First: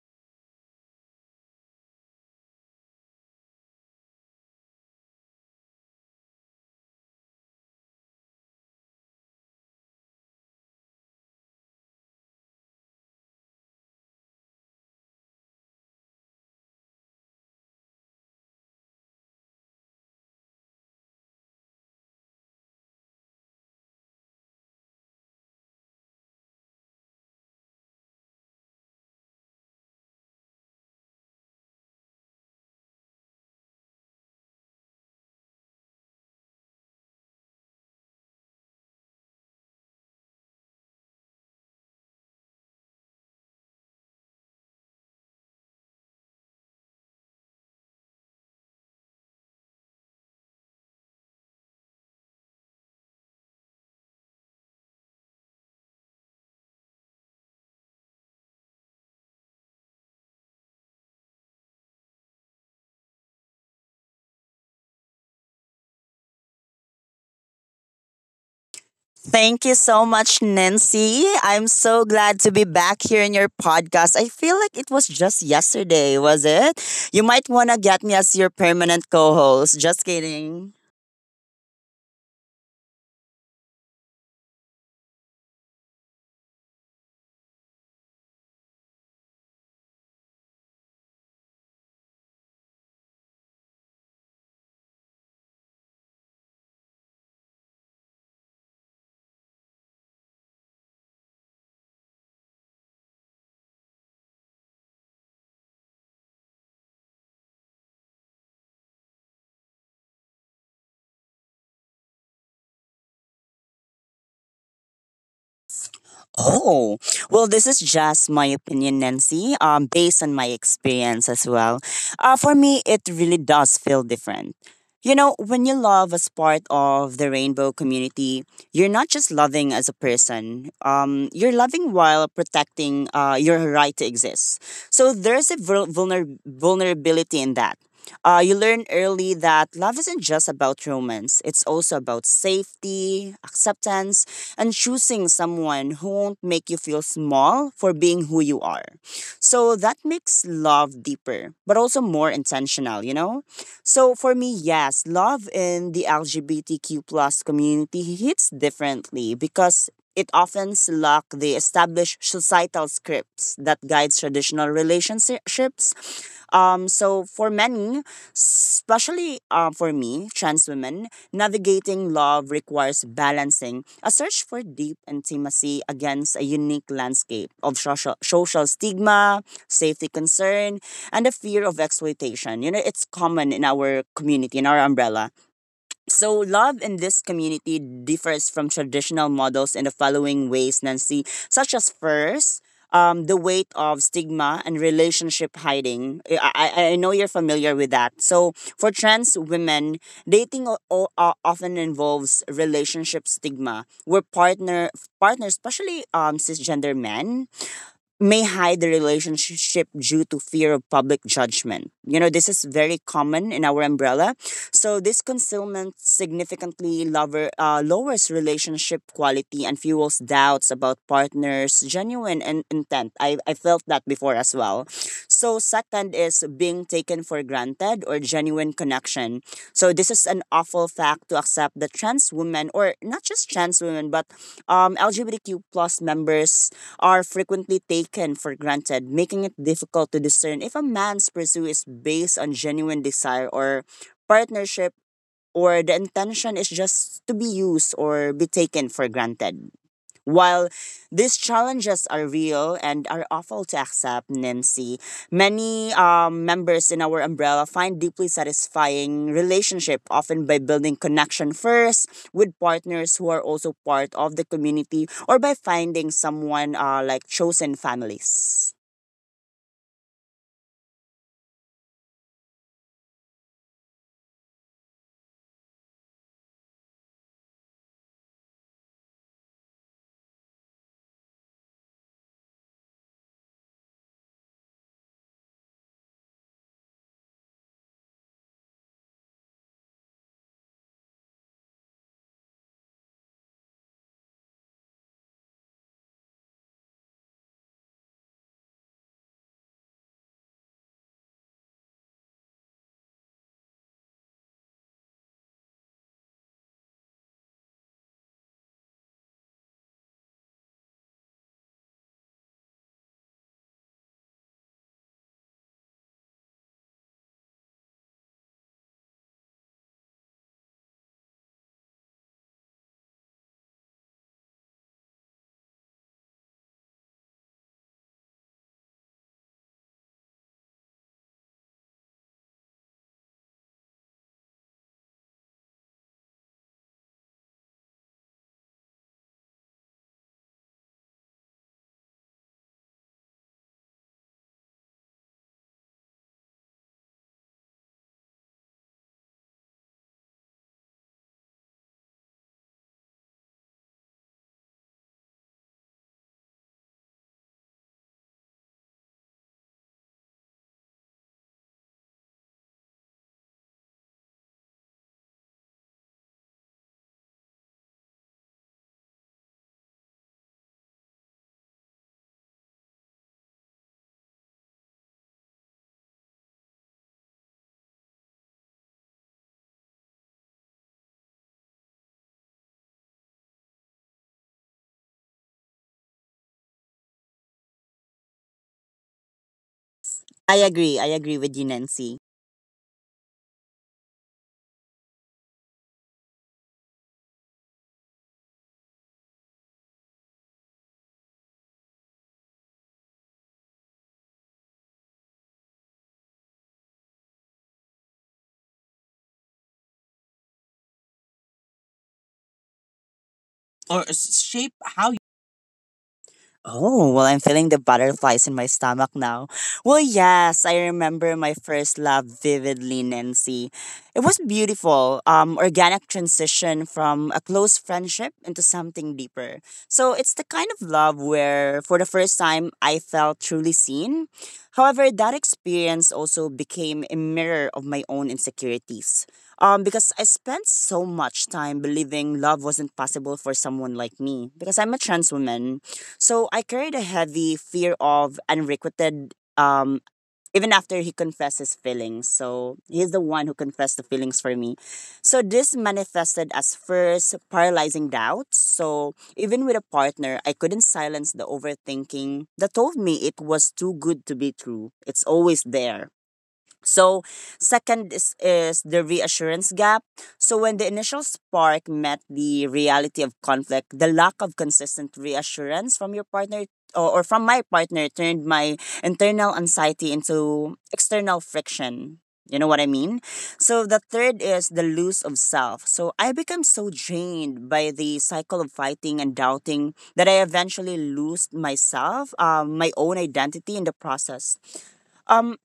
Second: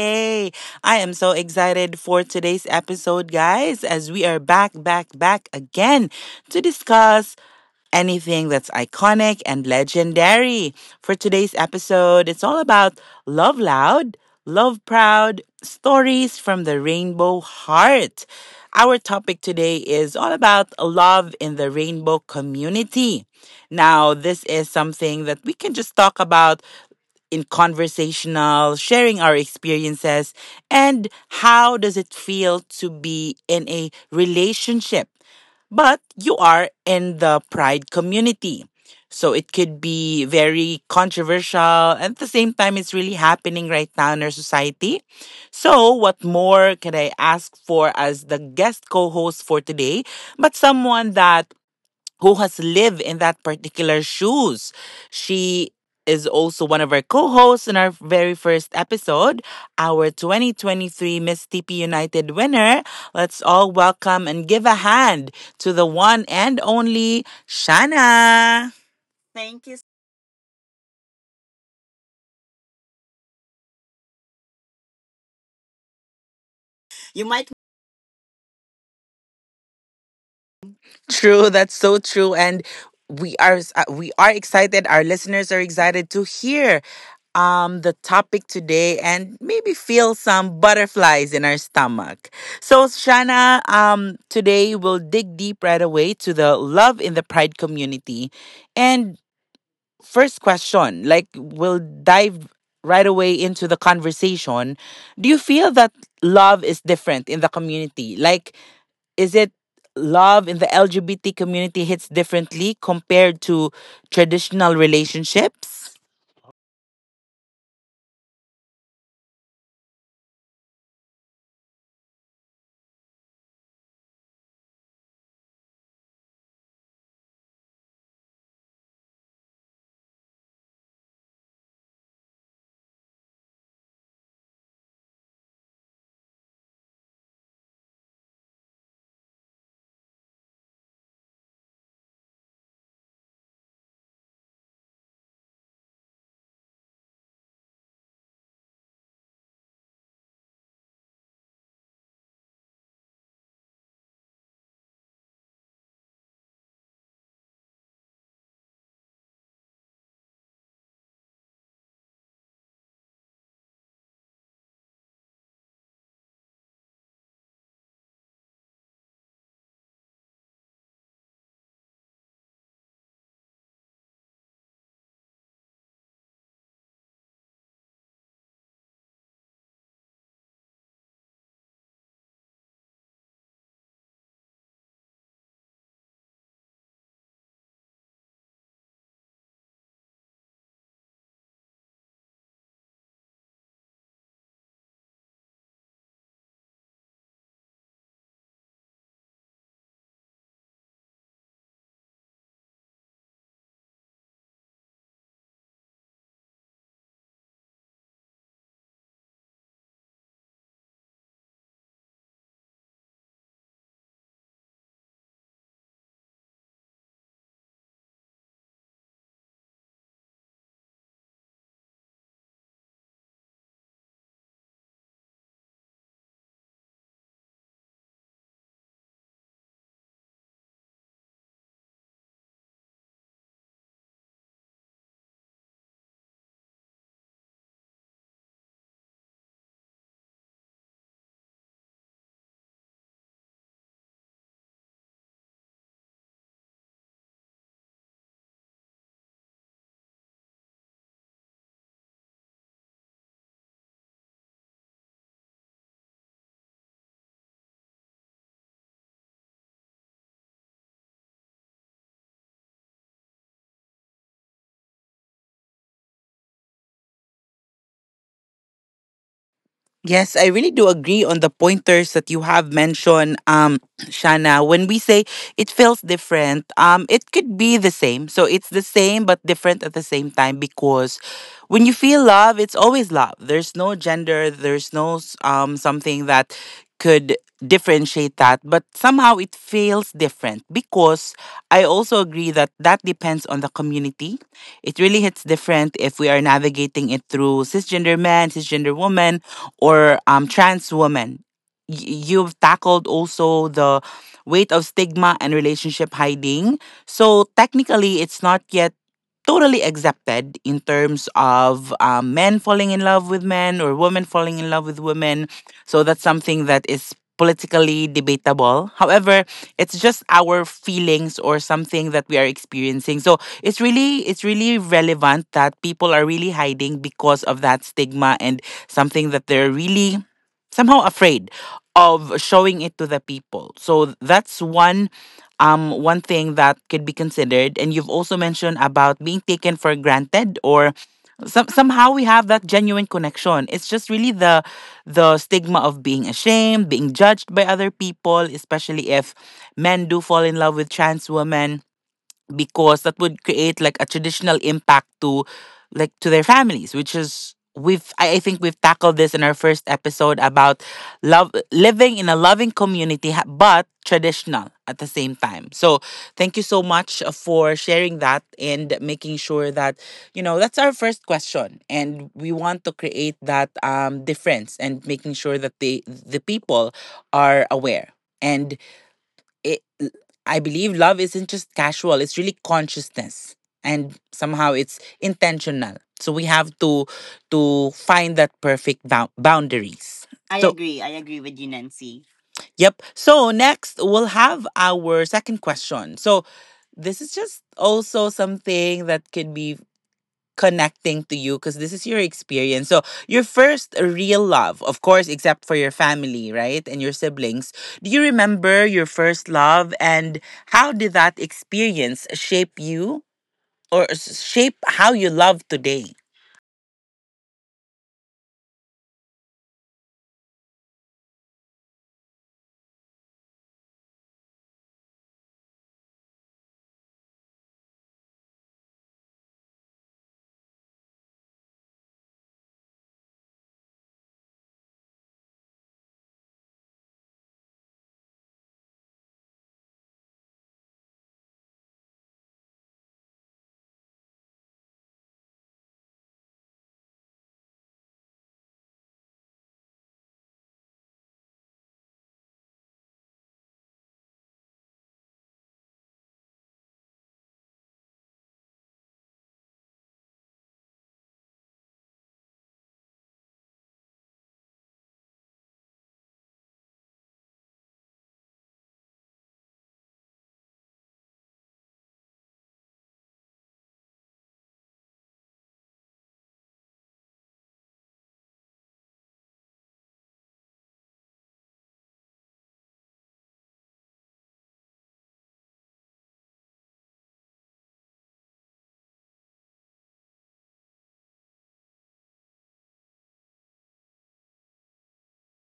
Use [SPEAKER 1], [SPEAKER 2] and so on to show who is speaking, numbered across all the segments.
[SPEAKER 1] K. I am so excited for today's episode, guys, as we are back, back, back again to discuss anything that's iconic and legendary. For today's episode, it's all about love loud, love proud, stories from the rainbow heart. Our topic today is all about love in the rainbow community. Now, this is something that we can just talk about in conversational, sharing our experiences, and how does it feel to be in a relationship but you are in the pride community. So it could be very controversial. And At the same time, it's really happening right now in our society. So, what more can I ask for as the guest co host for today? But someone that who has lived in that particular shoes. She is also one of our co-hosts in our very first episode, our 2023 Miss TP United winner. Let's all welcome and give a hand to the one and only Shanna.
[SPEAKER 2] Thank you
[SPEAKER 1] Thank you.
[SPEAKER 2] so much, Nancy. I'm so glad to be back here in your podcast. I feel like it was just yesterday, was it? You
[SPEAKER 1] You
[SPEAKER 2] might
[SPEAKER 1] might
[SPEAKER 2] want to get me as your permanent co host. Just kidding.
[SPEAKER 1] true, that's so true, and we are excited. Our listeners are excited to hear the topic today and maybe feel some butterflies in our stomach. So Shana, today we'll dig deep right away to the love in the pride community. And first question, like we'll dive right away into the conversation. Do you feel that love is different in the community? Like is it love in the LGBT community hits differently compared to traditional relationships?
[SPEAKER 2] Oh, well, this is just my opinion, Nancy, based on my experience as well. For me, it really does feel different. You know, when you love as part of the rainbow community, you're not just loving as a person, you're loving while protecting your right to exist. So there's a vulnerability in that. You learn early that love isn't just about romance, it's also about safety, acceptance, and choosing someone who won't make you feel small for being who you are. So that makes love deeper, but also more intentional, you know? So for me, yes, love in the LGBTQ plus community hits differently because it often lacks the established societal scripts that guides traditional relationships. So for many, especially for me, trans women, navigating love requires balancing a search for deep intimacy against a unique landscape of social stigma, safety concern, and the fear of exploitation. You know, it's common in our community, in our umbrella. So, love in this community differs from traditional models in the following ways, Nancy, such as first, the weight of stigma and relationship hiding. I know you're familiar with that. So, for trans women, dating often involves relationship stigma, where partners, especially cisgender men, may hide the relationship due to fear of public judgment. You know, this is very common in our umbrella. So this concealment lowers relationship quality and fuels doubts about partners' genuine and intent. I felt that before as well. So second is being taken for granted or genuine connection. So this is an awful fact to accept that trans women or not just trans women but LGBTQ plus members are frequently taken for granted, making it difficult to discern if a man's pursuit is based on genuine desire or partnership or the intention is just to be used or be taken for granted. While these challenges are real and are awful to accept, Nancy, many members in our umbrella find deeply satisfying relationship, often by building connection first with partners who are also part of the community or by finding someone like chosen families.
[SPEAKER 1] Yes, I really do agree on the pointers that you have mentioned, Shana. When we say it feels different, it could be the same. So it's the same but different at the same time because when you feel love, it's always love. There's no gender. There's no something that could differentiate that. But somehow it feels different because I also agree that that depends on the community. It really hits different if we are navigating it through cisgender men, cisgender women or trans women. You've tackled also the weight of stigma and relationship hiding. So technically, it's not yet totally accepted in terms of men falling in love with men or women falling in love with women. So that's something that is politically debatable. However, it's just our feelings or something that we are experiencing, so it's really relevant that people are really hiding because of that stigma and something that they're really somehow afraid of showing it to the people. So that's one thing that could be considered. And you've also mentioned about being taken for granted or somehow we have that genuine connection. It's just really the stigma of being ashamed, being judged by other people, especially if men do fall in love with trans women, because that would create like a traditional impact to like to their families, which is we've I think we've tackled this in our first episode about love living in a loving community but traditional at the same time. So thank you so much for sharing that and making sure that you know that's our first question, and we want to create that difference and making sure that the people are aware. And it, I believe love isn't just casual, it's really consciousness and somehow it's intentional, so we have to find that perfect boundaries.
[SPEAKER 2] I
[SPEAKER 1] I so
[SPEAKER 2] agree.
[SPEAKER 1] agree.
[SPEAKER 2] I
[SPEAKER 1] I
[SPEAKER 2] agree
[SPEAKER 1] agree
[SPEAKER 2] with
[SPEAKER 1] with
[SPEAKER 2] you,
[SPEAKER 1] you,
[SPEAKER 2] Nancy.
[SPEAKER 1] Nancy. Yep. So next we'll have our second question. So this is just also something that could be connecting to you because this is your experience. So, your first real love, of course, except for your family, right? And your siblings. Do you remember your first love and how did that experience shape you
[SPEAKER 2] Or
[SPEAKER 1] or
[SPEAKER 2] shape
[SPEAKER 1] shape
[SPEAKER 2] how.
[SPEAKER 1] how you love today?
[SPEAKER 2] Oh, well, I'm feeling the butterflies in my stomach now. Well, yes, I remember my first love vividly, Nancy. It was beautiful, organic transition from a close friendship into something deeper. So it's the kind of love where, for the first time, I felt truly seen. However, that experience also became a mirror of my own insecurities. Because I spent so much time believing love wasn't possible for someone like me, because I'm a trans woman so I carried a heavy fear of unrequited, even after he confessed his feelings. So he's the one who confessed the feelings for me. So this manifested as first paralyzing doubts. So even with a partner, I couldn't silence the overthinking that told me it was too good to be true. It's always there. So, second is the reassurance gap. So, when the initial spark met the reality of conflict, the lack of consistent reassurance from your partner or from my partner turned my internal anxiety into external friction. You know what I mean? So, the third is the lose of self. So, I become so drained by the cycle of fighting and doubting that I eventually lose myself, my own identity in the process. Um,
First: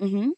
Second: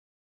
[SPEAKER 2] mhm.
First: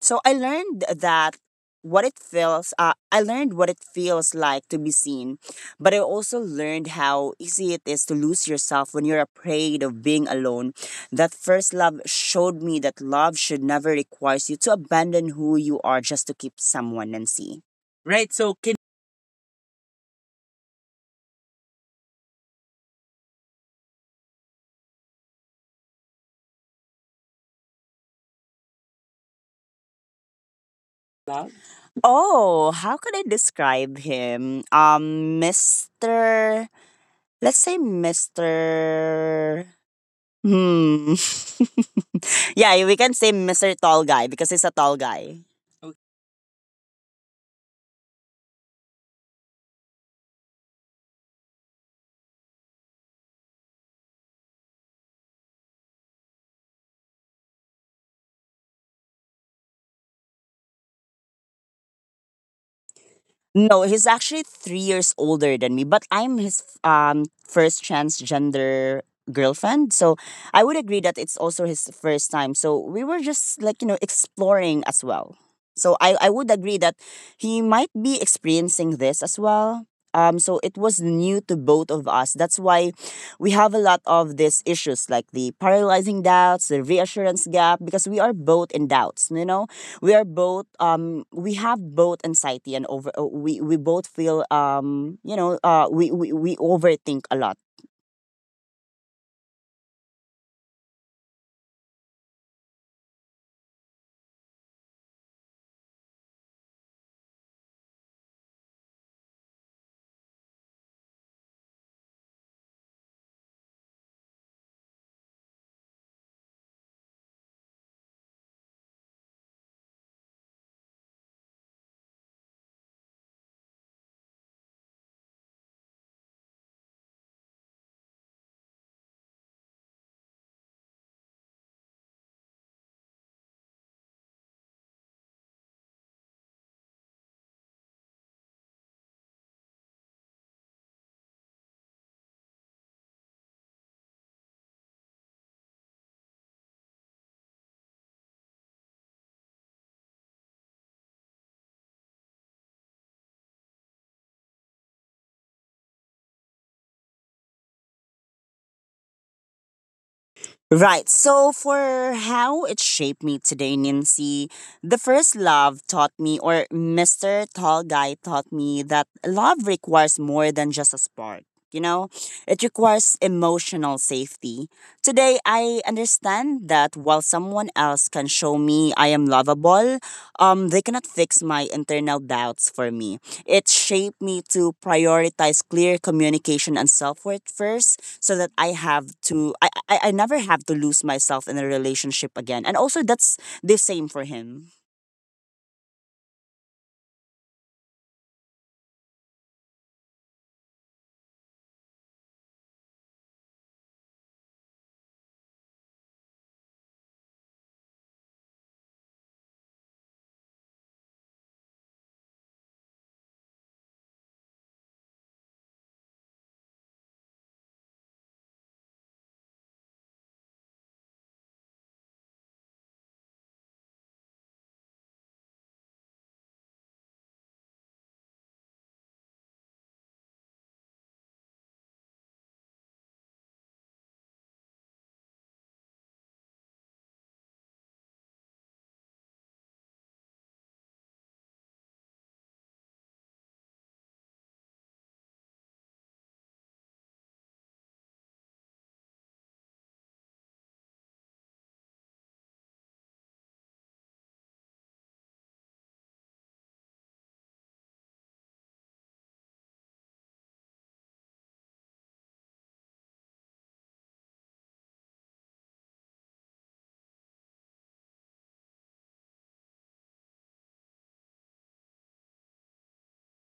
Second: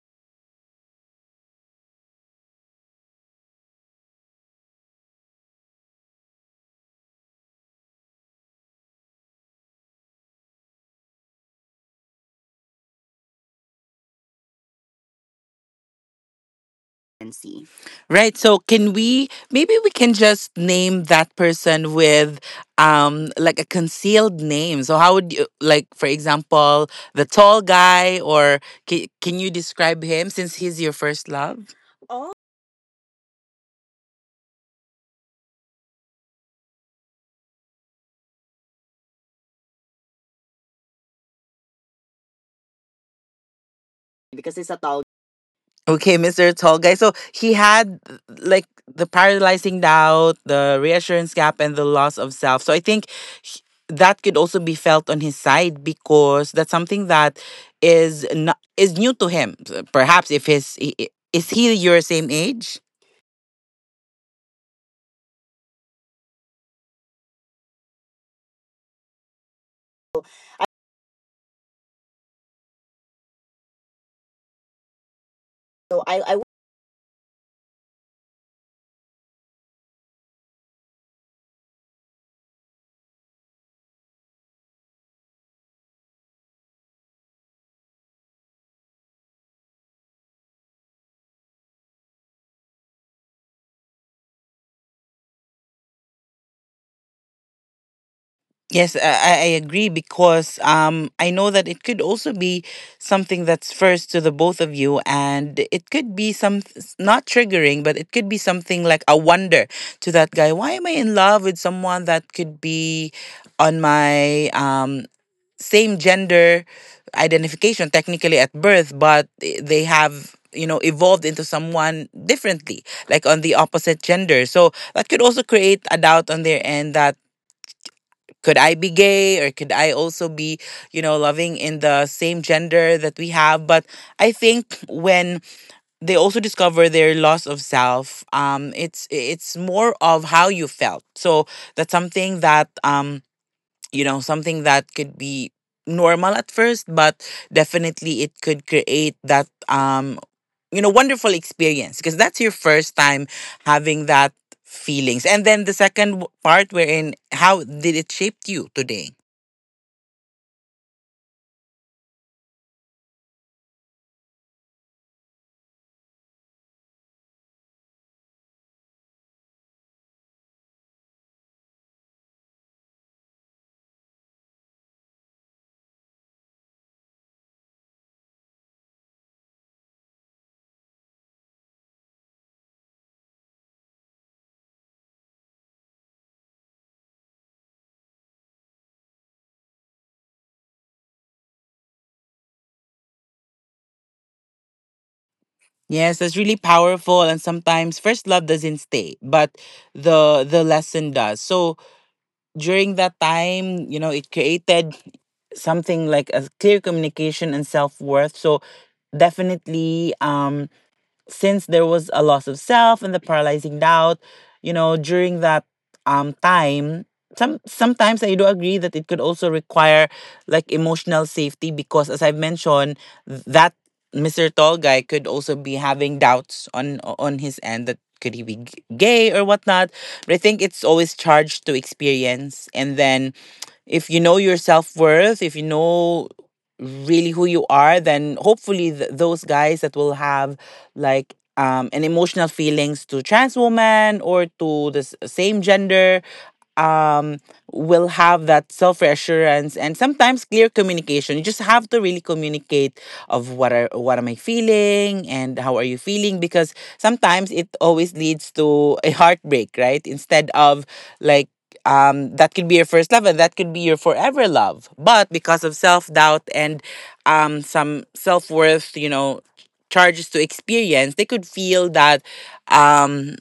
[SPEAKER 2] So I learned that what it feels I learned what it feels like to be seen, but I also learned how easy it is to lose yourself when you're afraid of being alone. That first love showed me that love should never require you to abandon who you are just to keep someone and
[SPEAKER 1] And
[SPEAKER 2] see. Right,
[SPEAKER 1] Right.
[SPEAKER 2] so
[SPEAKER 1] So
[SPEAKER 2] can
[SPEAKER 1] can we maybe we can just name that person with like a concealed name. So how would you like, for example, the tall guy, or can you describe him since he's your first
[SPEAKER 2] love?
[SPEAKER 1] love?
[SPEAKER 2] Oh, how could I describe him? Um, Mr. Let's say Mr. Hmm. yeah, we can say Mr. Tall Guy because
[SPEAKER 1] Because
[SPEAKER 2] he's a
[SPEAKER 1] it's a
[SPEAKER 2] tall
[SPEAKER 1] tall.
[SPEAKER 2] guy.
[SPEAKER 1] Okay, Mr. Tall Guy. So he had like the paralyzing doubt, the reassurance gap, and the loss of self. So I think he- that could also be felt on his side because that's something that is not, is new to him. Perhaps if his is he your same age?
[SPEAKER 2] No, he's actually 3 years older than me, but I'm his first transgender girlfriend. So
[SPEAKER 1] So
[SPEAKER 2] I would agree that it's also his first time. So we were just like, you know, exploring as well. So I,
[SPEAKER 1] I,
[SPEAKER 2] I
[SPEAKER 1] I
[SPEAKER 2] would agree that he might be experiencing this as well. So it was new to both of us. That's why we have a lot of these issues like the paralyzing doubts, the reassurance gap, because we are both in doubts, you know? We are both we have both anxiety and over we both feel we overthink a lot.
[SPEAKER 1] yes, I agree because I know that it could also be something that's first to the both of you, and it could be some not triggering, but it could be something like a wonder to that guy. Why am I in love with someone that could be on my same gender identification technically at birth, but they have you know evolved into someone differently, like on the opposite gender. So that could also create a doubt on their end that could I be gay or could I also be, you know, loving in the same gender that we have? But I think when they also discover their loss of self, it's more of how you felt. So that's something that you know, something that could be normal at first, but definitely it could create that you know wonderful experience, because that's your first time having that feelings. And then the second part, wherein how did it shape you today?
[SPEAKER 2] Right. So for how it shaped me today, Nancy, the first love taught me, or Mr. Tall Guy taught me, that love requires more than just a spark. You know, it requires emotional safety. Today, I understand that while someone else can show me I am lovable, they cannot fix my internal doubts for me. It shaped me to prioritize clear communication and self worth first so that I never have to lose myself in a relationship again. And also that's the same for him.
[SPEAKER 1] Yes, that's really powerful, and sometimes first love doesn't stay but the lesson does. So during that time, you know, it created something like a clear communication and self worth. So definitely, since there was a loss of self and the paralyzing doubt, you know, during that time, sometimes I do agree that it could also require like emotional safety because as I've mentioned, that Mr. Tall guy could also be having doubts on his end, that could he be gay or whatnot. But I think it's always charged to experience. And then if you know your self worth, if you know really who you are, then hopefully those guys that will have like an emotional feelings to trans women or to the same gender um, will have that self reassurance and sometimes clear communication. You just have to really communicate of what am I feeling and how are you feeling, because sometimes it always leads to a heartbreak, right? Instead of like that could be your first love and that could be your forever love, but because of self-doubt and some self-worth, you know, charges to experience, they could feel that um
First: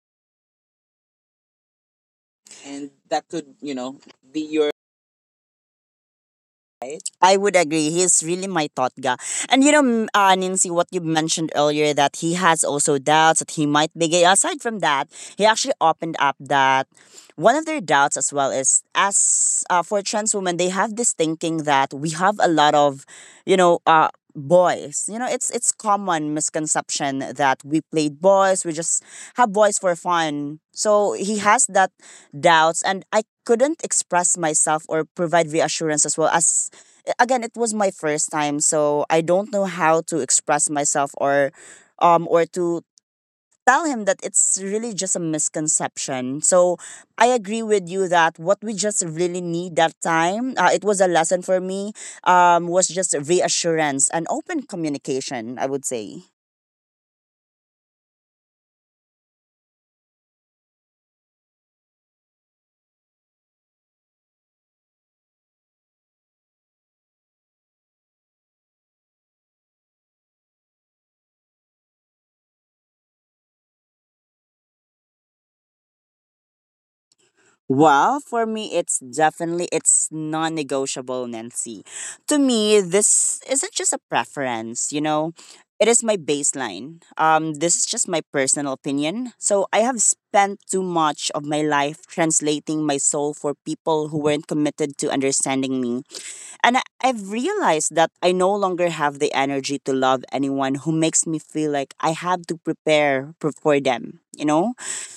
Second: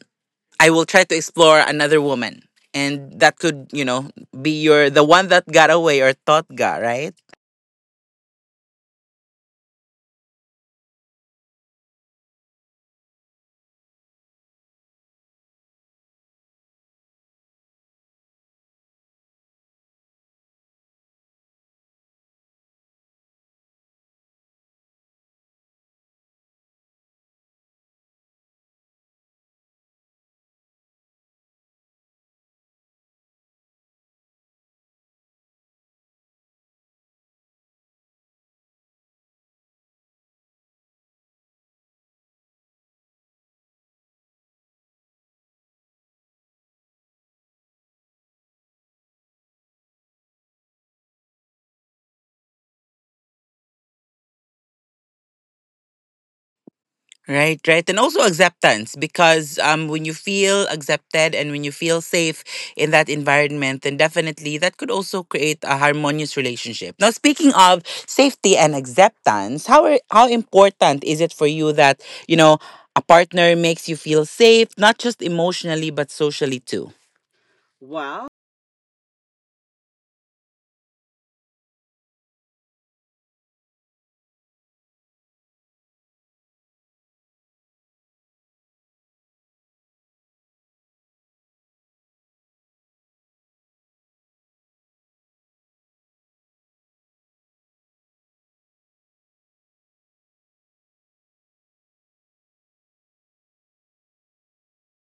[SPEAKER 1] I will try to explore another woman.
[SPEAKER 2] And
[SPEAKER 1] And
[SPEAKER 2] that
[SPEAKER 1] that
[SPEAKER 2] could,
[SPEAKER 1] could,
[SPEAKER 2] you
[SPEAKER 1] you
[SPEAKER 2] know,
[SPEAKER 1] know,
[SPEAKER 2] be
[SPEAKER 1] be
[SPEAKER 2] your.
[SPEAKER 1] your the one that got away or thought got,
[SPEAKER 2] Right.
[SPEAKER 1] right?
[SPEAKER 2] I would agree. He's really my thought guy. And you know, Nancy, what you mentioned earlier that he has also doubts that he might be gay. Aside from that, he actually opened up that one of their doubts as well is as for trans women, they have this thinking that we have a lot of, you know, uh, boys. You know, it's common misconception that we played boys. We just have boys for fun. So he has that doubts, and I couldn't express myself or provide reassurance as well as again it was my first time so I don't know how to express myself, or to tell him that it's really just a misconception. So I agree with you that what we just really need that time, it was a lesson for me, was just reassurance and open communication, I would say.
[SPEAKER 1] Right, right. And also acceptance, because when you feel accepted and when you feel safe in that environment, then definitely that could also create a harmonious relationship. Now speaking of safety and acceptance, how are, how important is it for you that, you know, a partner makes you feel safe, not just emotionally but socially too?
[SPEAKER 2] Well,
[SPEAKER 1] Wow.
[SPEAKER 2] for me, it's definitely it's non-negotiable, Nancy. To me, this isn't just a preference, you know. It is my baseline. This is just my personal opinion. So I have spent too much of my life translating my soul for people who weren't committed to understanding me. And I've realized that I no longer have the energy to love anyone who makes me feel like I have to prepare for them, you know?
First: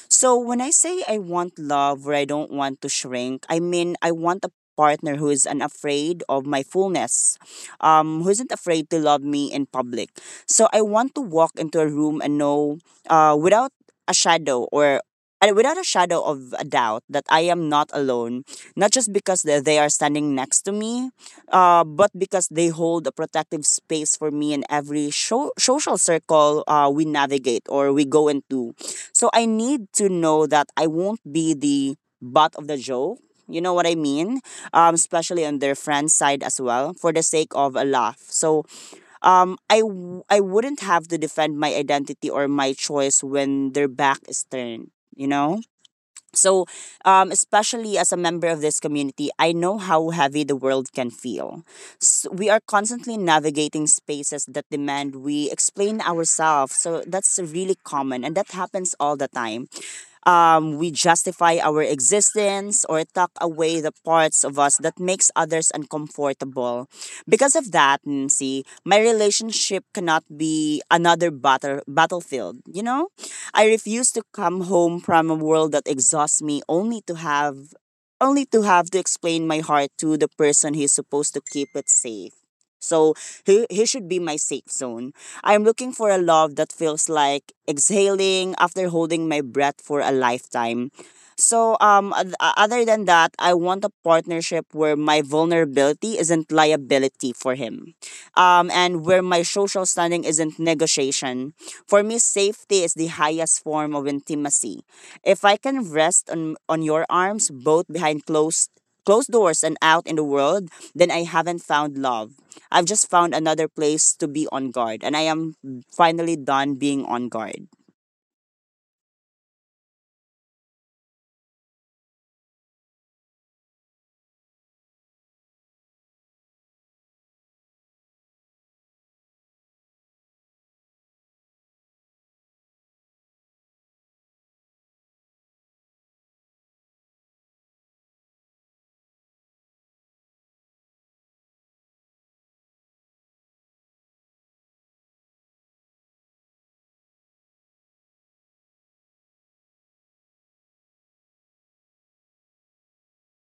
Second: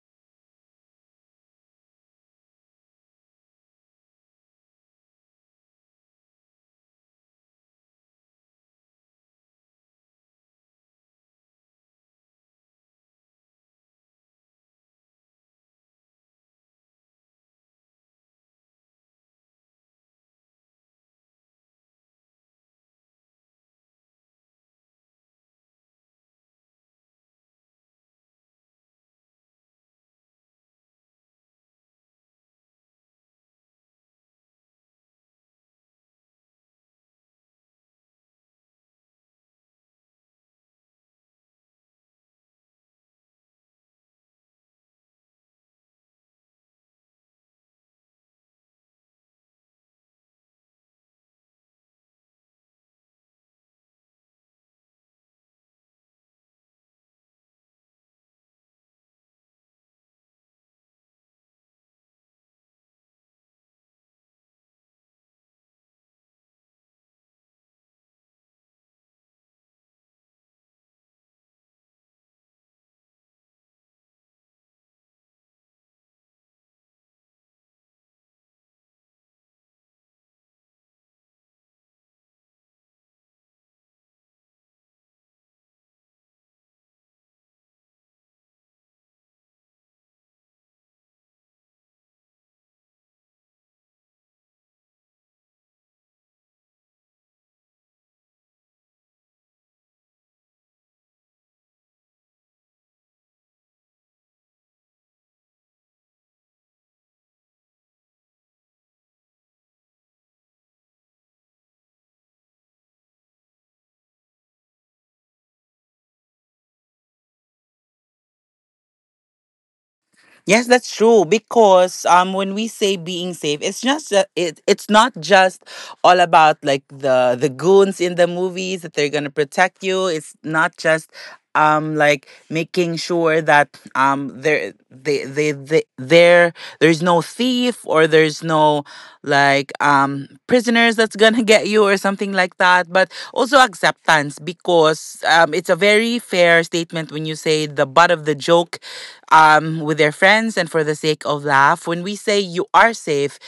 [SPEAKER 2] So when I say I want love or I don't want to shrink, I mean I want a partner who is unafraid of my fullness, who isn't afraid to love me in public. So I want to walk into a room and know, uh, without a shadow or without a shadow of a doubt that I am not alone, not just because they are standing next to me, but because they hold a protective space for me in every show, social circle we navigate or we go into. So I need to know that I won't be the butt of the joke. You know what I mean? Especially on their friend's side as well, for the sake of a laugh. So I wouldn't have to defend my identity or my choice when their back is turned, you know? So, Especially as a member of this community, I know how heavy the world can feel. S we are constantly navigating spaces that demand we explain ourselves. So that's really common, and that happens all the time. We justify our existence or tuck away the parts of us that makes others uncomfortable. Because of that, Nancy, my relationship cannot be another battlefield. You know, I refuse to come home from a world that exhausts me, only to have to explain my heart to the person who's supposed to keep it safe. So he should be my safe zone. I'm looking for a love that feels like exhaling after holding my breath for a lifetime. Other than that, I want a partnership where my vulnerability isn't liability for him, and where my social standing isn't negotiation. For me, safety is the highest form of intimacy. If I can rest on your arms, both behind closed doors and out in the world, then I haven't found love. I've just found another place to be on guard, and I am finally done being on guard.
[SPEAKER 1] Yes, that's true. Because when we say being safe, it's just it's not just all about like the goons in the movies that they're gonna protect you. It's not just like making sure that there they there there's no thief or there's no like prisoners that's gonna get you or something like that, but also acceptance, because it's a very fair statement when you say the butt of the joke with their friends and for the sake of laugh. When we say you are safe,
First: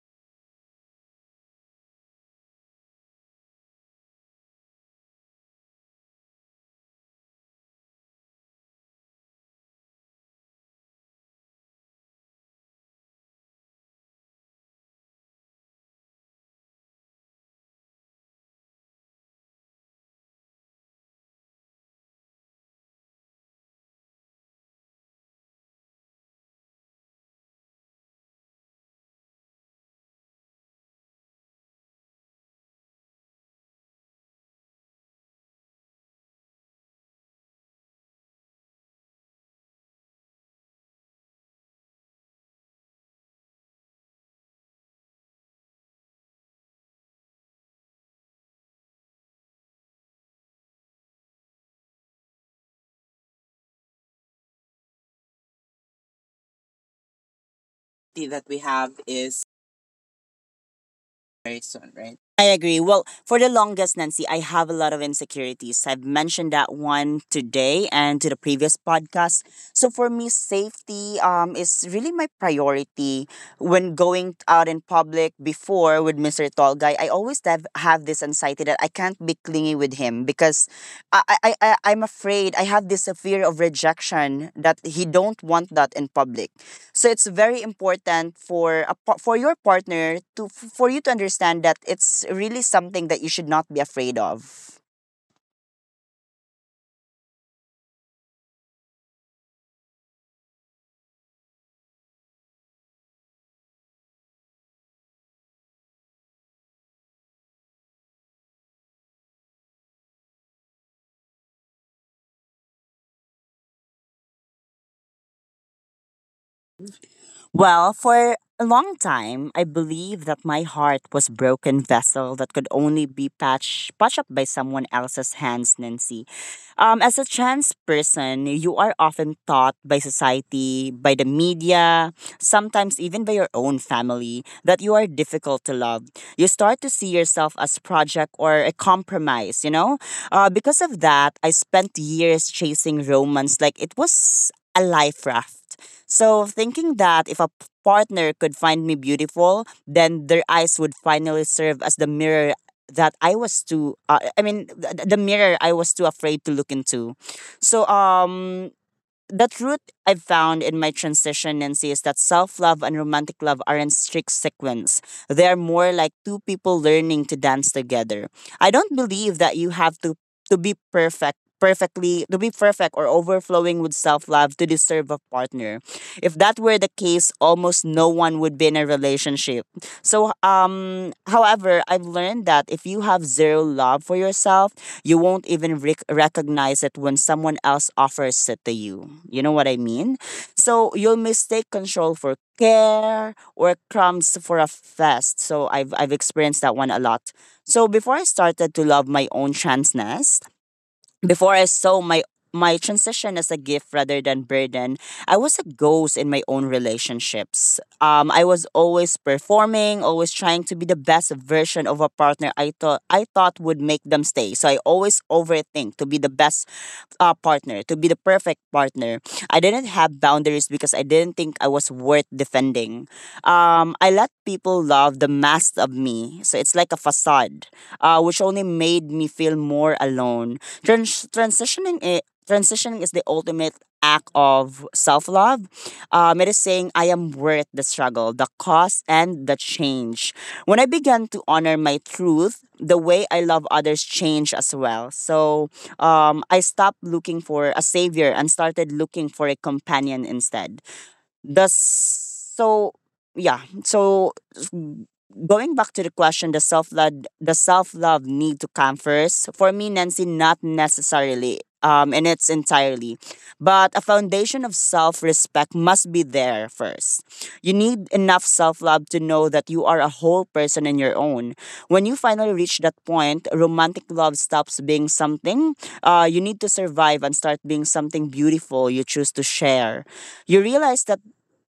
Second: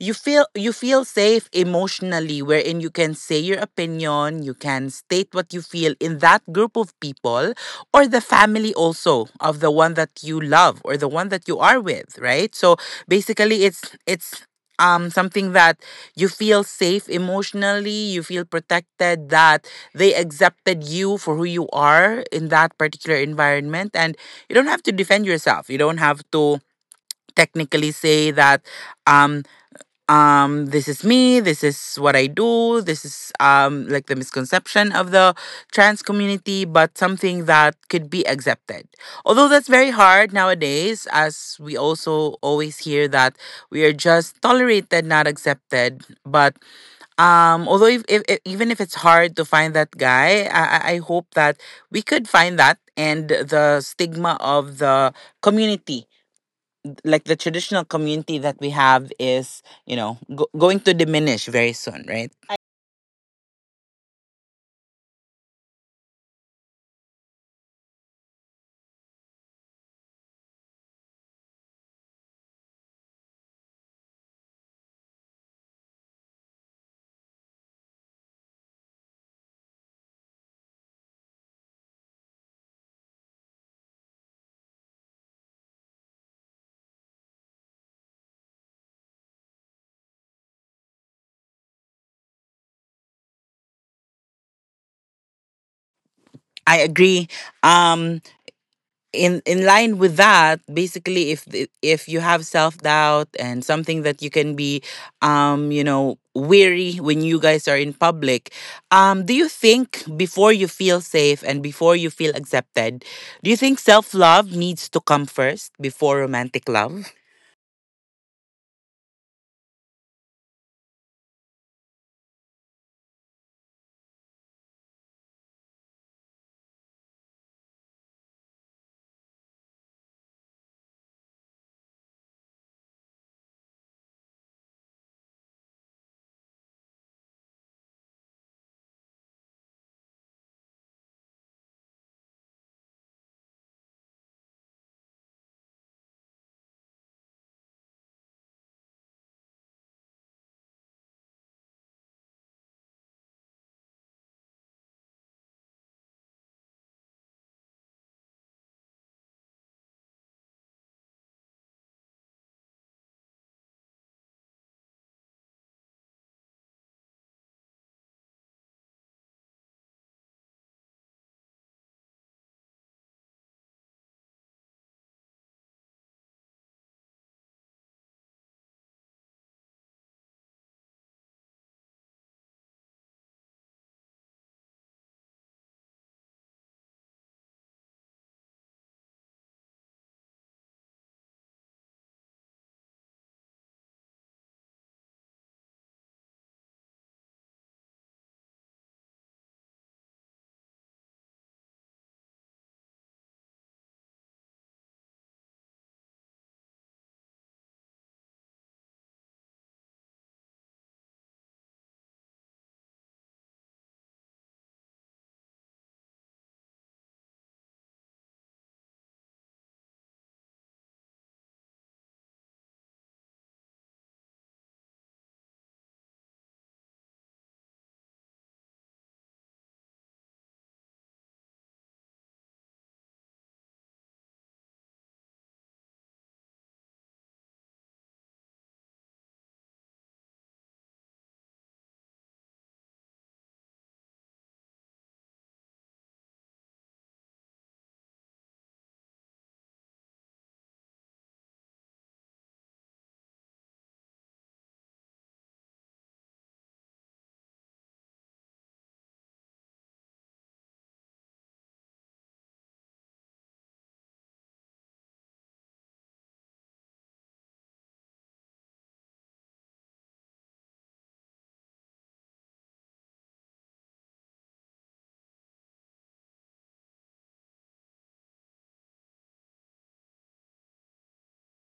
[SPEAKER 1] you feel safe emotionally, wherein you can say your opinion, you can state what you feel in that group of people or the family also of the one that you love or the one that you are with, right? So basically it's something that you feel safe emotionally, you feel protected that they accepted you for who you are in that particular environment, and you don't have to defend yourself, you don't have to technically say that um this is me, this is what I do, this is like the misconception of the trans community, but something that could be accepted. Although that's very hard nowadays, as we also always hear that we are just tolerated, not accepted. But although even if it's hard to find that guy, I hope that we could find that, and the stigma of the community, like the traditional community
[SPEAKER 2] That
[SPEAKER 1] that
[SPEAKER 2] we
[SPEAKER 1] we
[SPEAKER 2] have
[SPEAKER 1] have,
[SPEAKER 2] is
[SPEAKER 1] is you know going to diminish
[SPEAKER 2] very
[SPEAKER 1] very
[SPEAKER 2] soon,
[SPEAKER 1] soon,
[SPEAKER 2] right?
[SPEAKER 1] right?
[SPEAKER 2] I agree. Well, for the longest, Nancy, I have a lot of insecurities. I've mentioned that one today and to the previous podcast. So for me, safety is really my priority when going out in public. Before with Mister Tall Guy, I always have this anxiety that I can't be clingy with him because I'm afraid. I have this fear of rejection that he don't want that in public. So it's very important for for your partner to for you to understand that it's really something that you should not be afraid of.
[SPEAKER 1] I agree. Um, in line with that, basically, if you have self doubt and something that you can be weary when you guys are in public. Do you think before you feel safe and before you feel accepted, do you think self love needs to come first before romantic love?
[SPEAKER 2] Well, for a long time, I believed that my heart was broken vessel that could only be patched up by someone else's hands, Nancy. As a trans person, you are often taught by society, by the media, sometimes even by your own family, that you are difficult to love. You start to see yourself as project or a compromise, you know? Because of that, I spent years chasing romance like it was a life raft. So, thinking that if a partner could find me beautiful, then their eyes would finally serve as the mirror that I was too, I mean, th- th- The mirror I was too afraid to look into. So, the truth I've found in my transition, Nancy, is that self love and romantic love aren't strict sequence. They are more like two people learning to dance together. I don't believe that you have to be perfect perfectly to be perfect or overflowing with self-love to deserve a partner. If that were the case, almost no one would be in a relationship. So, however, I've learned that if you have zero love for yourself, you won't even recognize it when someone else offers it to you. You know what I mean? So you'll mistake control for care or crumbs for a fest. So I've experienced that one a lot. So before I started to love my own transness, before I saw my transition as a gift rather than burden, I was a ghost in my own relationships. I was always performing, always trying to be the best version of a partner I thought would make them stay. So I always overthink to be the best partner, to be the perfect partner. I didn't have boundaries because I didn't think I was worth defending. I let people love the mask of me, so it's like a facade, which only made me feel more alone. Trans- transitioning it. Transitioning is the ultimate act of self love. It is saying I am worth the struggle, the cost, and the change. When I began to honor my truth, the way I love others changed as well. So, I stopped looking for a savior and started looking for a companion instead. The so yeah, so s- Going back to the question, the self love need to come first. For me, Nancy, not necessarily. In its entirely, but a foundation of self respect must be there first. You need enough self love to know that you are a whole person in your own. When you finally reach that point, romantic love stops being something you need to survive and start being something beautiful you choose to share. You realize that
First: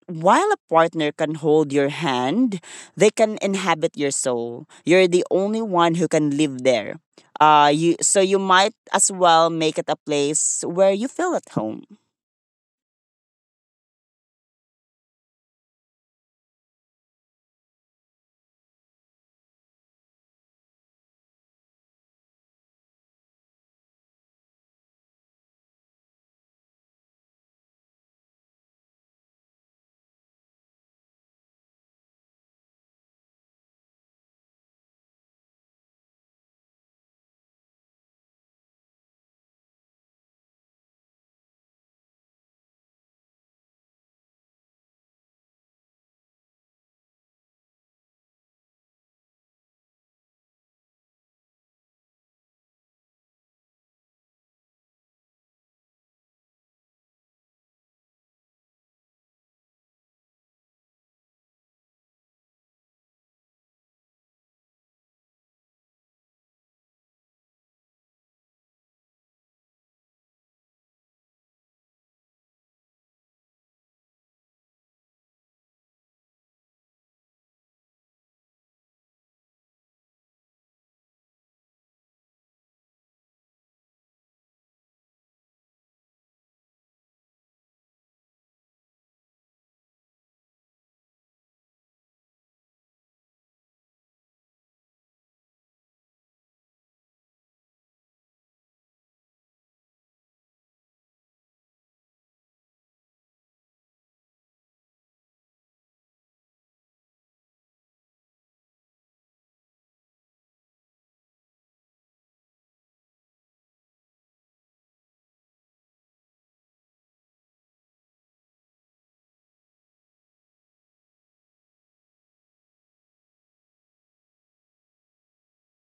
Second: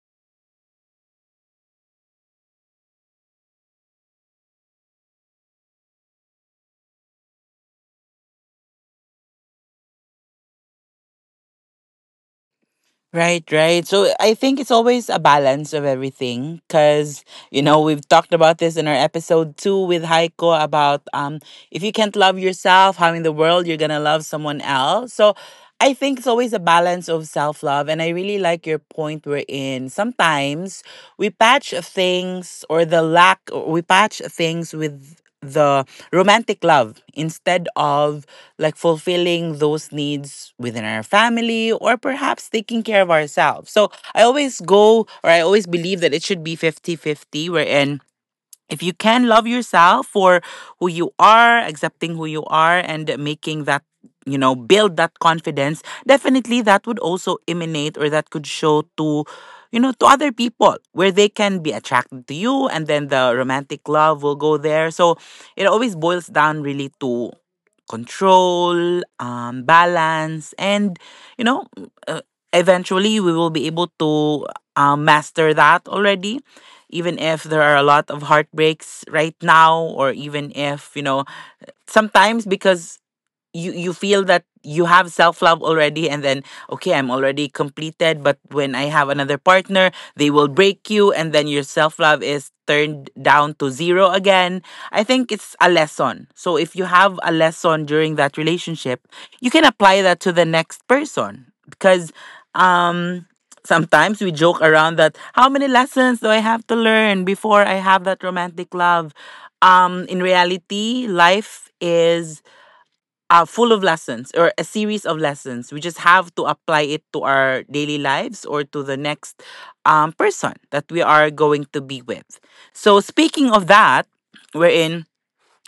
[SPEAKER 2] while a partner can hold your hand, they can inhabit your soul. You're the only one who can live there. You so you might as well make it a place where you feel at home.
[SPEAKER 1] Right, right. So I think it's always a balance of everything because, you know, we've talked about this in our episode two with Heiko about if you can't love yourself, how in the world you're going to love someone else. So I think it's always a balance of self love. And I really like your point we're in. Sometimes we patch things or the lack, we patch things with the romantic love instead of like fulfilling those needs within our family or perhaps taking care of ourselves. So I always go or I always believe that it should be 50/50, wherein if you can love yourself for who you are, accepting who you are, and making that, you know, build that confidence, definitely that would also emanate or that could show to, you know, to other people where they can be attracted to you and then the romantic love will go there. So it always boils down really to control, balance, and, you know, uh, eventually we will be able to master that already, even if there are a lot of heartbreaks right now, or even if you know sometimes because you feel that you have self love already and then okay, I'm already completed, but when I have another partner, they will break you and then your self love is turned down to zero again. I think it's a lesson, so if you have a lesson during that relationship you can apply that to the next person, because um sometimes we joke around that how many lessons do I have to learn before I have that romantic love. In reality life is are full of lessons or a series of lessons. We just have to apply it to our daily lives or to the next person that we are going to be with. So, speaking of that, we're in.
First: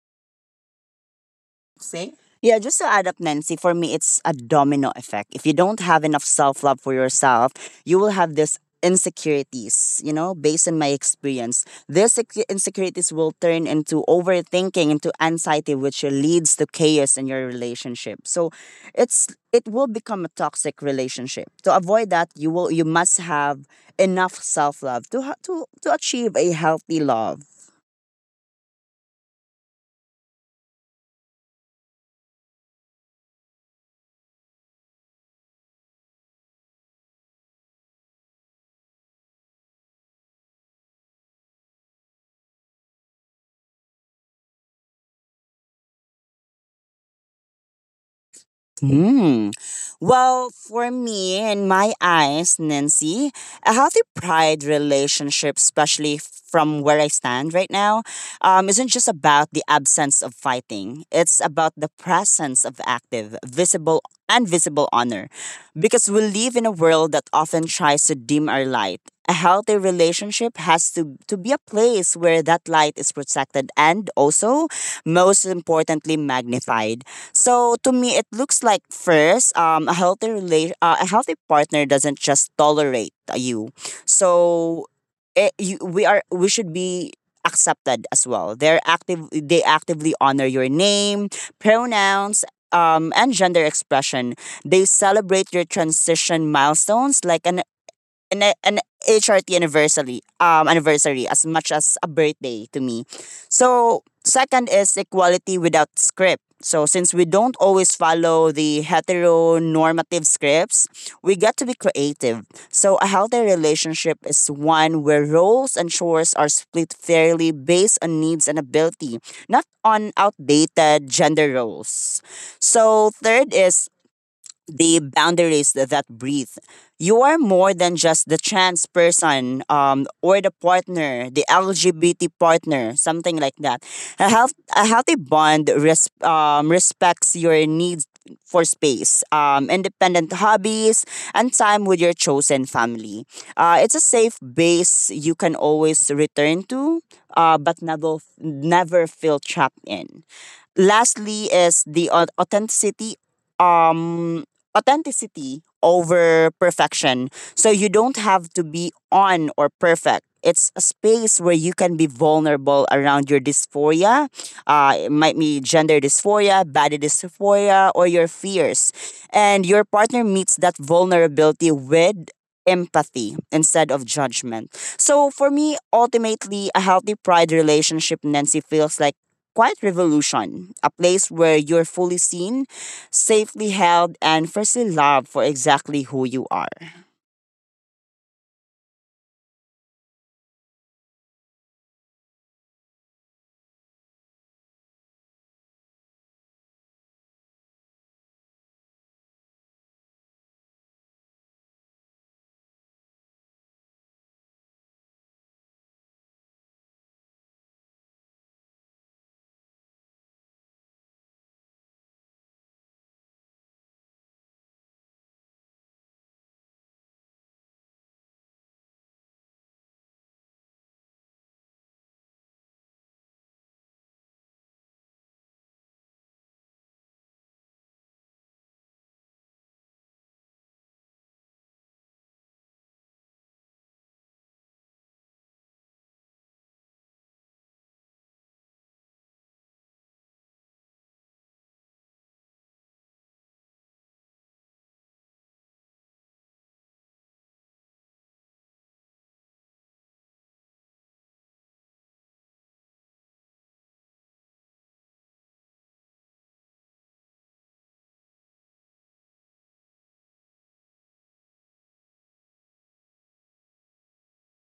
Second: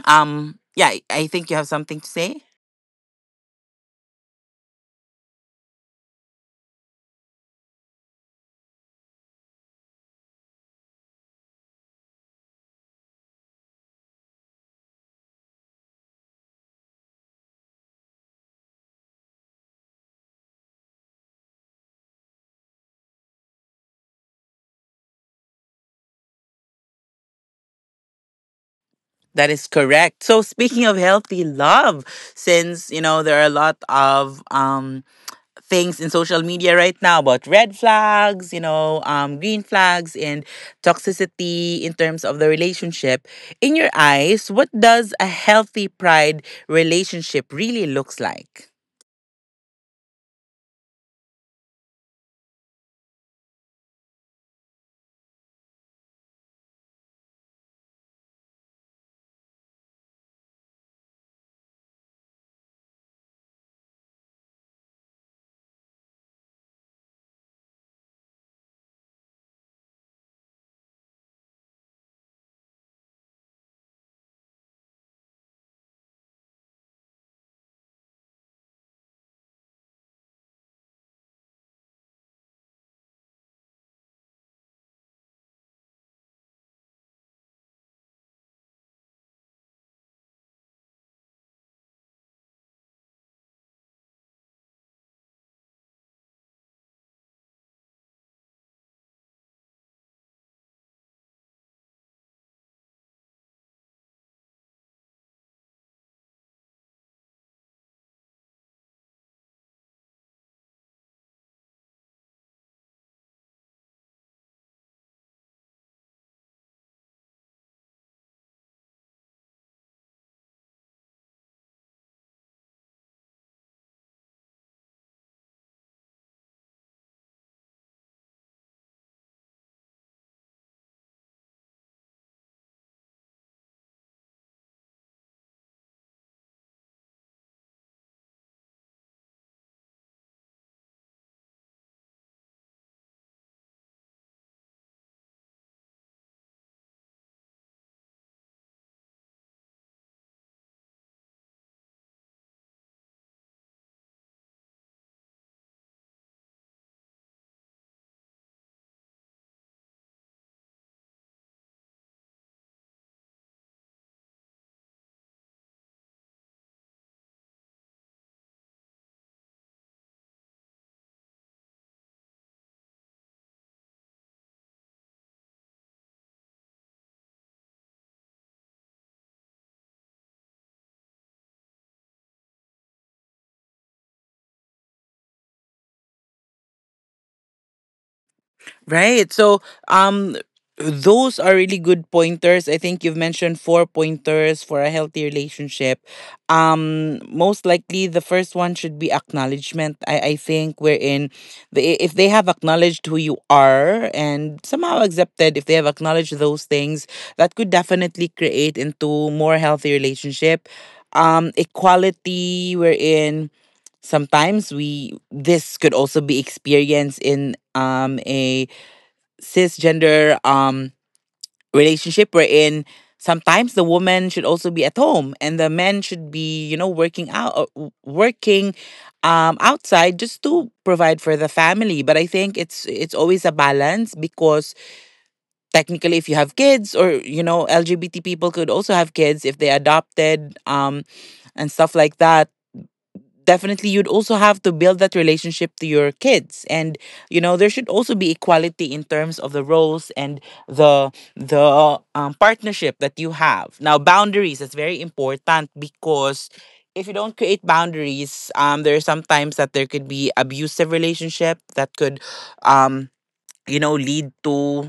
[SPEAKER 1] Yeah, I think you have something to
[SPEAKER 2] See?
[SPEAKER 1] say.
[SPEAKER 2] Yeah, just to add up, Nancy, for me, it's a domino effect. If you don't have enough self love for yourself, you will have this insecurities, you know, based on my experience. These insecurities will turn into overthinking, into anxiety, which leads to chaos in your relationship. So it will become a toxic relationship. To avoid that, you must have enough self love to to achieve a healthy love.
[SPEAKER 1] That is correct. So speaking of healthy love, since you know there are a lot of things in social media right now about red flags, you know, green flags and toxicity in terms of the relationship, in your eyes, what does a healthy pride relationship really looks like?
[SPEAKER 2] Hmm. Well, for me, in my eyes, Nancy, a healthy pride relationship, especially from where I stand right now, isn't just about the absence of fighting. It's about the presence of active, visible honor. Because we live in a world that often tries to dim our light. A healthy relationship has to be a place where that light is protected and also, most importantly, magnified. So to me, it looks like first, a healthy partner doesn't just tolerate you. So it, you, we are we should be accepted as well. They're active. They actively honor your name, pronouns, and gender expression. They celebrate your transition milestones like an HRT anniversary as much as a birthday to me. So second is equality without script. So since we don't always follow the heteronormative scripts, we get to be creative. So a healthy relationship is one where roles and chores are split fairly based on needs and ability, not on outdated gender roles. So third is the boundaries that breathe. You are more than just the trans person or the partner, the LGBT partner, something like that. A healthy bond respects your needs for space, independent hobbies, and time with your chosen family. It's a safe base you can always return to, but never, never feel trapped in. Lastly is the um authenticity over perfection. So you don't have to be on or perfect. It's a space where you can be vulnerable around your dysphoria. It might be gender dysphoria, body dysphoria, or your fears. And your partner meets that vulnerability with empathy instead of judgment. So for me, ultimately, a healthy pride relationship, Nancy, feels like quiet revolution, a place where you're fully seen, safely held, and firstly loved for exactly who you are.
[SPEAKER 1] Right. So, um, those are really good pointers. I think you've mentioned four pointers for a healthy relationship. Most likely the first one should be acknowledgement. I think wherein they, if they have acknowledged who you are and somehow accepted, if they have acknowledged those things, that could definitely create into more healthy relationship. Equality, wherein sometimes we this could also be experienced in a cisgender relationship wherein sometimes the woman should also be at home and the men should be you know working out working outside just to provide for the family. But I think it's always a balance because technically if you have kids or you know LGBT people could also have kids if they adopted, and stuff like that, definitely you'd also have to build that relationship to your kids, and you know there should also be equality in terms of the roles and the partnership that you have now. Boundaries, that's very important, because if you don't create boundaries, there are sometimes that there could be abusive relationship that could, um you know, lead to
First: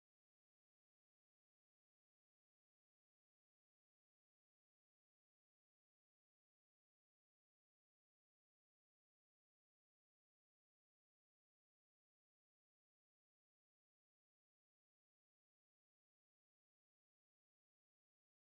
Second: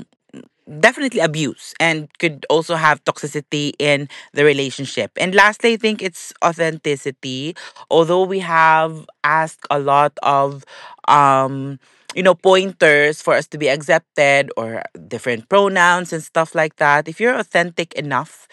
[SPEAKER 1] definitely abuse and could also have toxicity in the relationship. And lastly, I think it's authenticity. Although we have asked a lot of um pointers for us to be accepted or different pronouns and stuff like that, if you're authentic enough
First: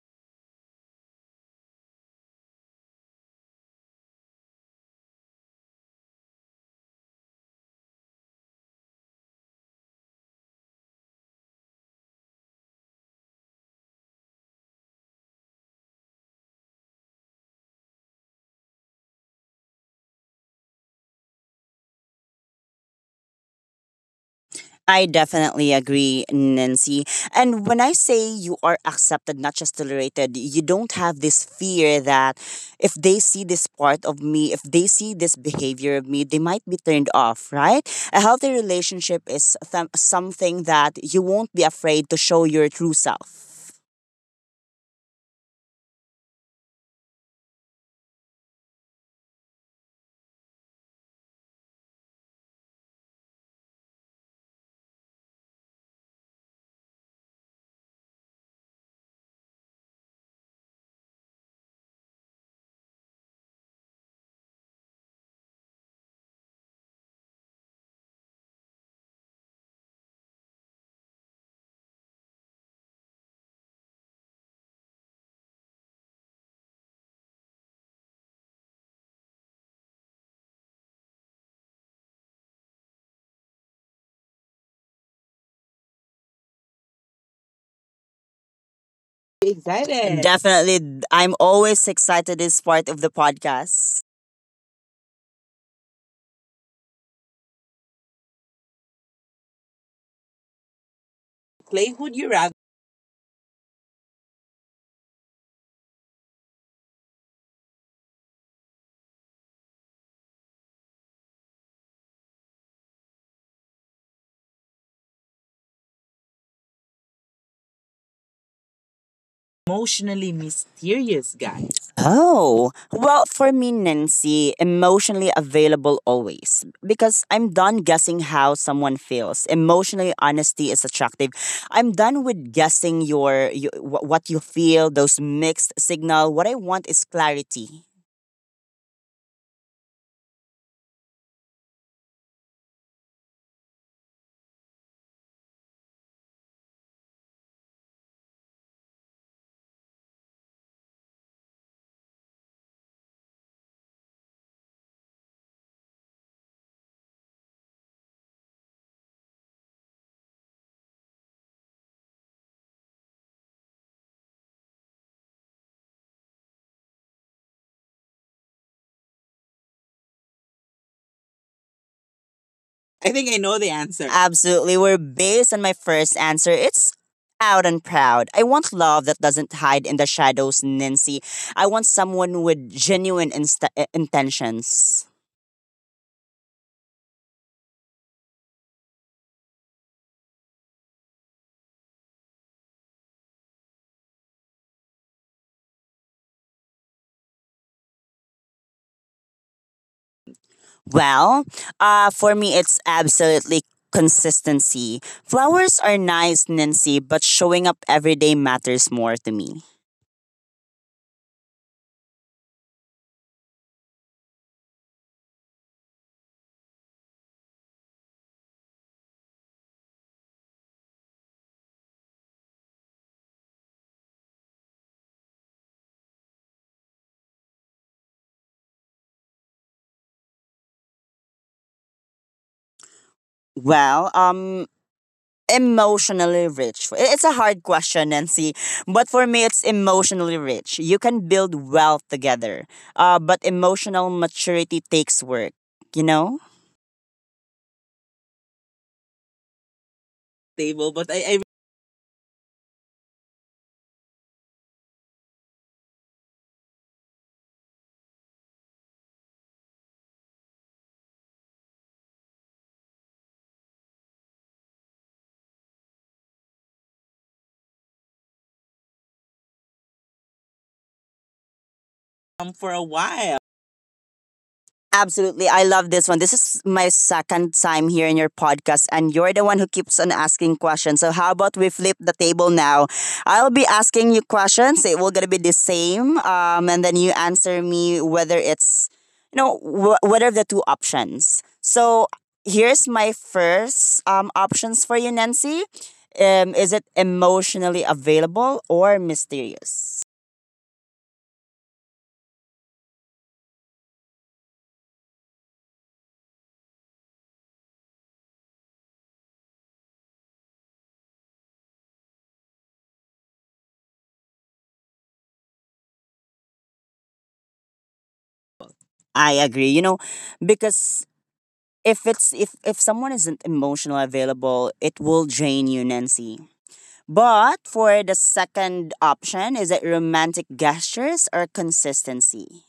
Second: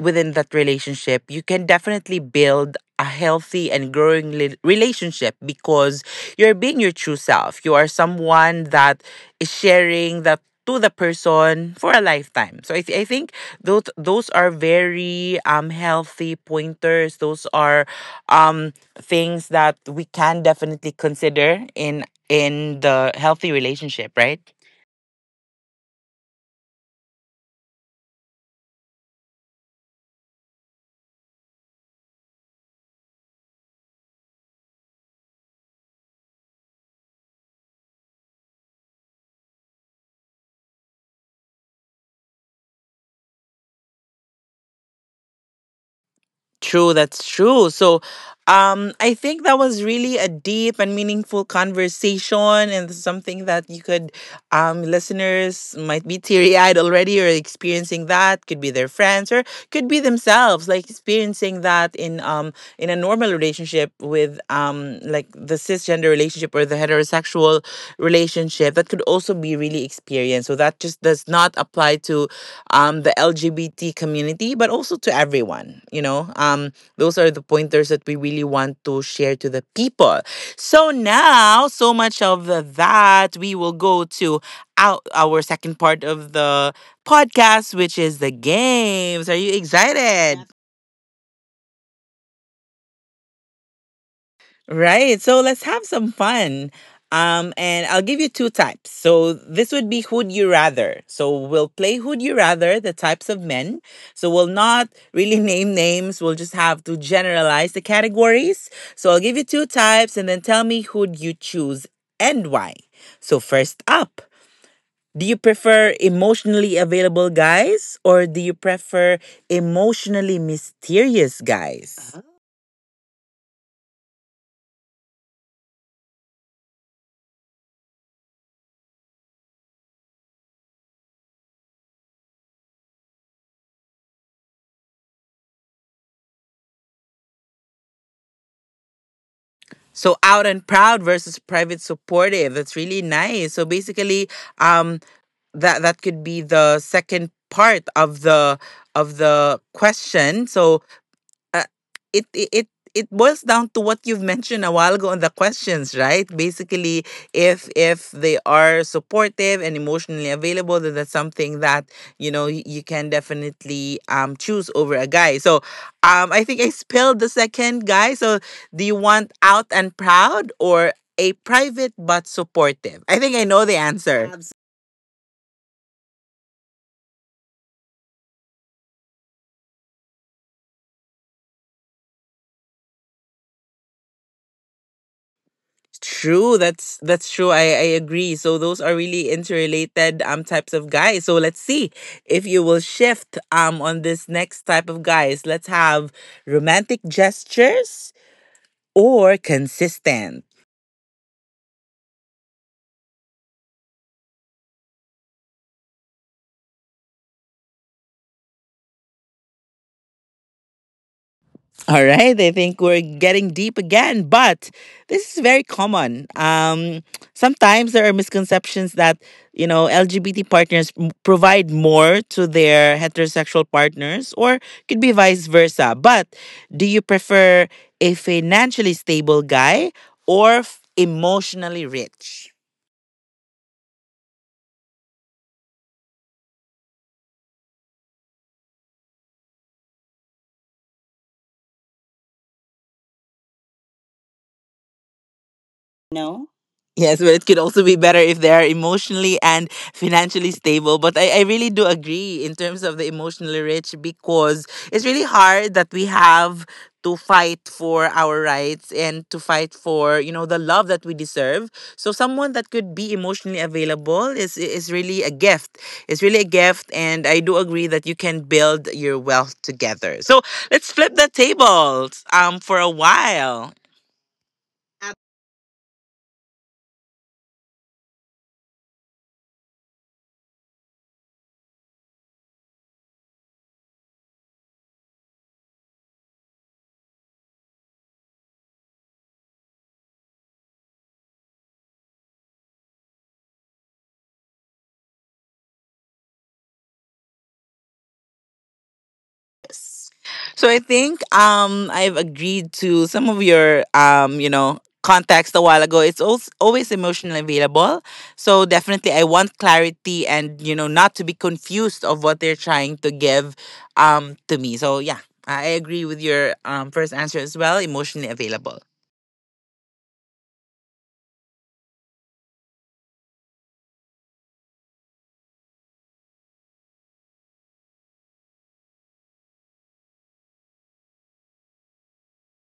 [SPEAKER 1] within that relationship, you can definitely build a healthy and growing relationship because you're being your true self. You are someone that is sharing that to the person for a lifetime. So I think those are very healthy pointers. Those are things that we can definitely consider in the healthy relationship, right?
[SPEAKER 2] I definitely agree, Nancy. And when I say you are accepted, not just tolerated, you don't have this fear that if they see this part of me, if they see this behavior of me, they might be turned off, right? A healthy relationship is something that you won't be afraid to show your true self.
[SPEAKER 1] True, that's true. So, I think that was really a deep and meaningful conversation, and something that you could, listeners might be teary eyed already or experiencing that. Could be their friends or could be themselves, like experiencing that in a normal relationship with like the cisgender relationship or the heterosexual relationship. That could also be really experienced. So that just does not apply to the LGBT community, but also to everyone. You know, those are the pointers that we really want to share to the people. So now, so much of the, that, we will go to out our second part of the podcast, which is the games. Are you
[SPEAKER 2] Excited.
[SPEAKER 1] excited?
[SPEAKER 2] Definitely. I'm always excited this part of the podcast.
[SPEAKER 1] Right. So let's have some fun. And I'll give you two types. So this would be Who'd You Rather. So we'll play
[SPEAKER 2] Clay,
[SPEAKER 1] Who'd
[SPEAKER 2] would
[SPEAKER 1] You
[SPEAKER 2] you rather
[SPEAKER 1] Rather, the types of men. So we'll not really name names. We'll just have to generalize the categories. So I'll give you two types and then tell me who'd you choose and why. So first up, do you prefer emotionally available guys, or do you prefer emotionally
[SPEAKER 2] emotionally
[SPEAKER 1] mysterious
[SPEAKER 2] mysterious guy?
[SPEAKER 1] guys?
[SPEAKER 2] Oh, well, for me, Nancy, emotionally available always. Because I'm done guessing how someone feels. Emotionally, honesty is attractive. I'm done with guessing what you feel, those mixed signal. What I want is clarity.
[SPEAKER 1] So out and proud versus private supportive. That's really nice. So basically, um, that could be the second part of the question. So uh, it boils down to what you've mentioned a while ago on the questions, right? Basically, if they are supportive and emotionally available, then that's something that you know you can definitely choose over a guy. So, I think I spelled the second guy. So, do you want out and proud or a private but supportive?
[SPEAKER 2] I
[SPEAKER 1] I
[SPEAKER 2] think I
[SPEAKER 1] think I
[SPEAKER 2] know
[SPEAKER 1] know
[SPEAKER 2] the
[SPEAKER 1] the
[SPEAKER 2] answer.
[SPEAKER 1] answer.
[SPEAKER 2] Absolutely. We're based on my first answer. It's out and proud. I want love that doesn't hide in the shadows, Nancy. I want someone with genuine intentions.
[SPEAKER 1] True, that's true. I agree. So those are really interrelated types of guys. So let's see if you will shift on this next type of guys. Let's have romantic gestures or consistent.
[SPEAKER 2] Well, for me, it's absolutely consistency. Flowers are nice, Nancy, but showing up every day matters more to me.
[SPEAKER 1] All right, I think we're getting deep again, but this is very common. Sometimes there are misconceptions that you know LGBT partners provide more to their heterosexual partners, or could be vice versa. But do you prefer a financially stable guy or emotionally rich?
[SPEAKER 2] Well, emotionally rich? It's a hard question, Nancy. But for me, it's emotionally rich. You can build wealth together, but emotional maturity takes work, you
[SPEAKER 1] No?
[SPEAKER 2] know?
[SPEAKER 1] Yes, but it could also be better if they are emotionally and financially stable.
[SPEAKER 2] Stable,
[SPEAKER 1] But
[SPEAKER 2] but I,
[SPEAKER 1] I
[SPEAKER 2] I
[SPEAKER 1] really do agree in terms of the emotionally rich because it's really hard that we have to fight for our rights and to fight for, you know, the love that we deserve. So someone that could be emotionally available is really a gift. It's really a gift, and I do agree that you can build your wealth together. So let's flip the tables
[SPEAKER 2] for
[SPEAKER 1] for
[SPEAKER 2] a
[SPEAKER 1] a
[SPEAKER 2] while.
[SPEAKER 1] while.
[SPEAKER 2] Absolutely. I love this one. This is my second time here in your podcast, and you're the one who keeps on asking questions. So, how about we flip the table now? I'll be asking you questions. It will going to be the same. And then you answer me whether it's, you know, what are the two options? So, here's my first options for you, Nancy. Is it emotionally available or mysterious?
[SPEAKER 1] Yes. So I think I've agreed to some of your context a while ago. It's also always emotionally available. So definitely I want clarity and you know not to be confused of what they're trying to give to me. So yeah, I agree with your first answer as well, emotionally available.
[SPEAKER 2] I agree. You know, because if it's if someone isn't emotional available, it will drain you, Nancy. But for the second option, is it romantic gestures or consistency?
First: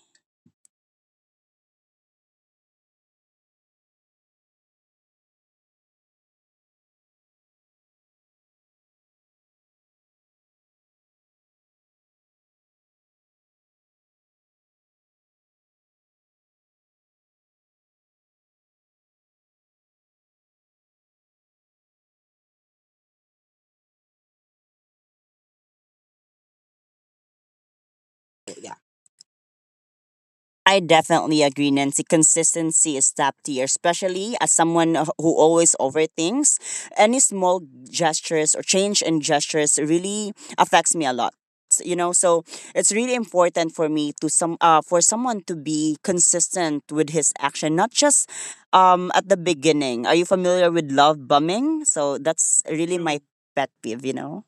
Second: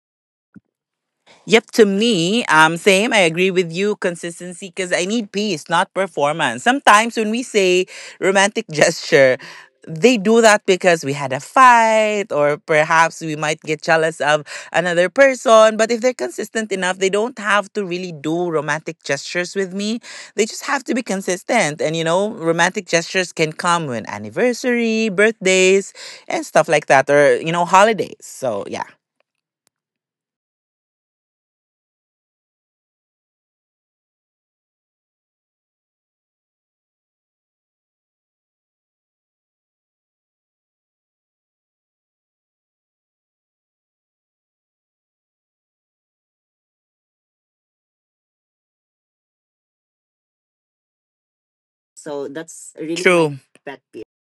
[SPEAKER 1] Yep, to me, same. I agree with you. Consistency, because I need peace, not performance. Sometimes when we say romantic gesture, they do that because we had a fight, or perhaps we might get jealous of another person. But if they're consistent enough, they don't have to really do romantic gestures with me. They just have to be consistent. And you know, romantic gestures can come when anniversary, birthdays, and stuff like that, or you know, holidays. So yeah,
[SPEAKER 2] I definitely agree, Nancy. Consistency is top tier, especially as someone who always overthinks. Any small gestures or change in gestures really affects me a lot. You know, so it's really important for me to some for someone to be consistent with his action, not just at the beginning. Are you familiar with love bombing? So
[SPEAKER 1] so
[SPEAKER 2] that's
[SPEAKER 1] that's
[SPEAKER 2] really
[SPEAKER 1] really my
[SPEAKER 2] my
[SPEAKER 1] true.
[SPEAKER 2] pet
[SPEAKER 1] Pet
[SPEAKER 2] peeve.
[SPEAKER 1] peeve.
[SPEAKER 2] You know.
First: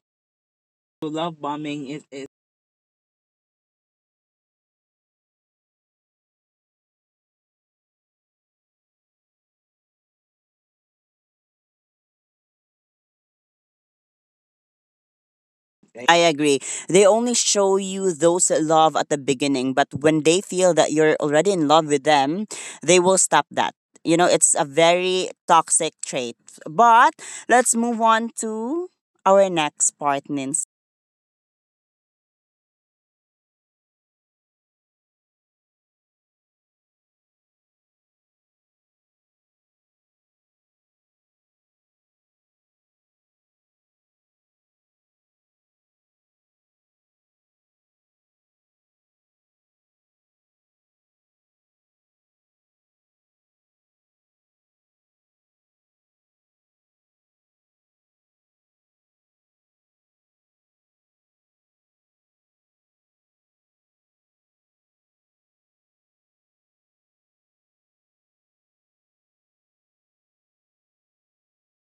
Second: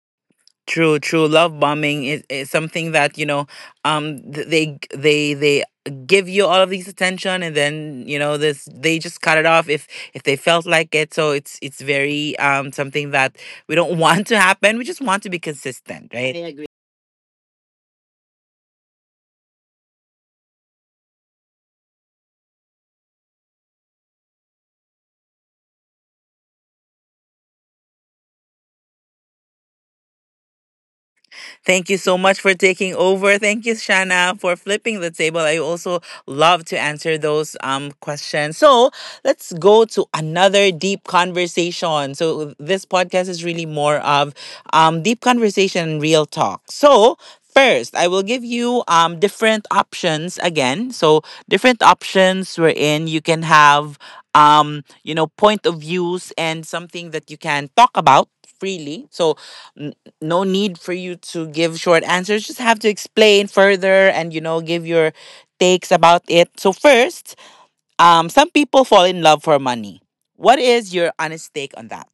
[SPEAKER 1] True,
[SPEAKER 2] So
[SPEAKER 1] true.
[SPEAKER 2] love
[SPEAKER 1] Love
[SPEAKER 2] bombing is
[SPEAKER 1] bombing is something that you know, um, th- they they give you all of these attention, and then you know this they just cut it off if they felt like it. So it's very something that we don't want to happen. We just want to be consistent,
[SPEAKER 2] I
[SPEAKER 1] right?
[SPEAKER 2] agree. They only show you those love at the beginning, but when they feel that you're already in love with them, they will stop that. You know, it's a very toxic trait. But let's move on to our next part, Nancy.
[SPEAKER 1] Thank you so much for taking over. Thank you, Shana, for flipping the table. I also love to answer those questions. So let's go to another deep conversation. So this podcast is really more of deep conversation and real talk. So first, I will give you different options again. So, different options wherein you can have, you know, point of views and something that you can talk about freely. So, mm, no need for you to give short answers. Just have to explain further, and you know give your takes about it. So first, some people fall in love for money. What is your honest take on that?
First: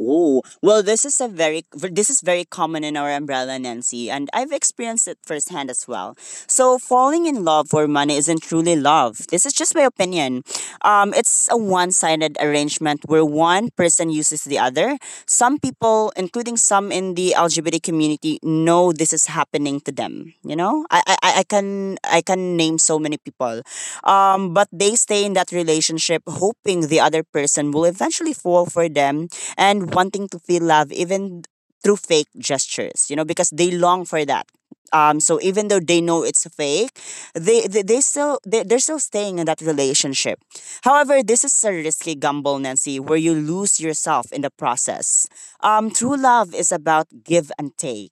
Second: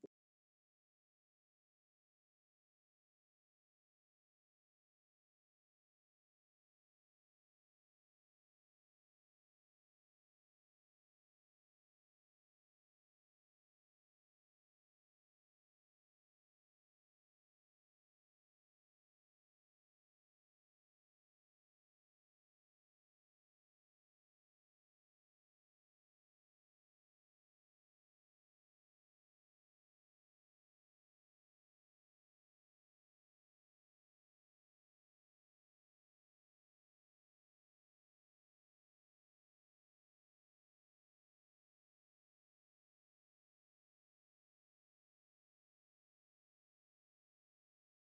[SPEAKER 2] Oh, well, this is very common in our umbrella, Nancy, and I've experienced it firsthand as well. So, falling in love for money isn't truly love. This is just my opinion. It's a one-sided arrangement where one person uses the other. Some people, including some in the LGBT community, know this is happening to them. You know, I can name so many people, but they stay in that relationship hoping the other person will eventually fall for them and wanting to feel love, even through fake gestures because they long for that. So even though they know it's fake, they're still staying in that relationship. However, this is a risky gamble, Nancy, where you lose yourself in the process. True love is about give and take.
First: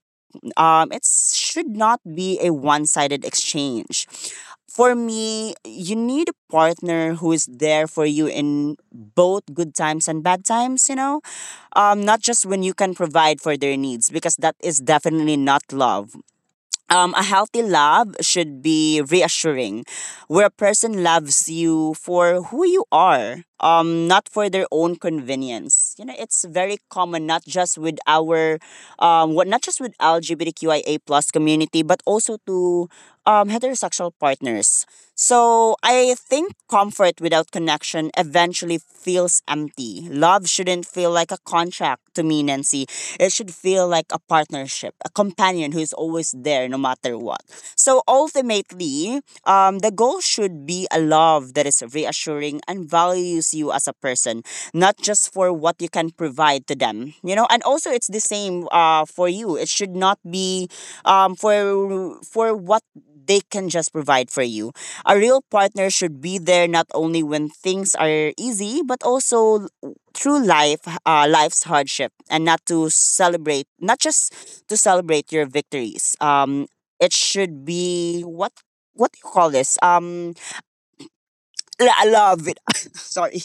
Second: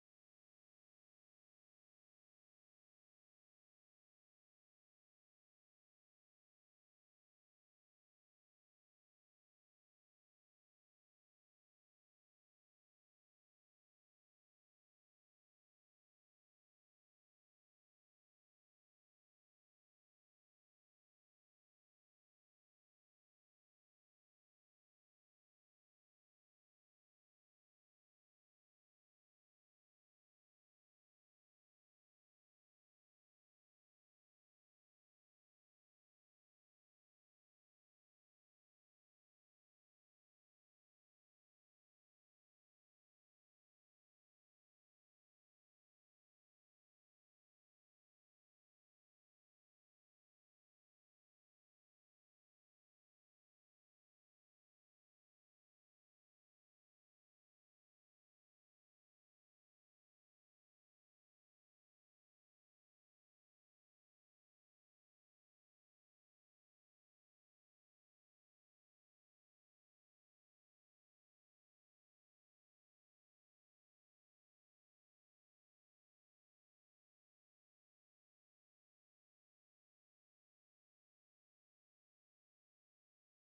[SPEAKER 2] It should not be a one sided exchange. For me, you need a partner who is there for you in both good times and bad times, you know? Not just when you can provide for their needs, because that is definitely not love. A healthy love should be reassuring, where a person loves you for who you are, not for their own convenience. You know, it's very common, not just with our, not just with LGBTQIA plus community, but also to heterosexual partners. So I think comfort without connection eventually feels empty. Love shouldn't feel like a contract to me, Nancy. It should feel like a partnership, a companion who's always there no matter what. So ultimately, the goal should be a love that is reassuring and values you as a person, not just for what you can provide to them. You know, and also it's the same for you. It should not be for what they can just provide for you. A real partner should be there not only when things are easy, but also through life's hardship, and not to celebrate, not just to celebrate your victories. It should be what do you call this? A love. With- sorry,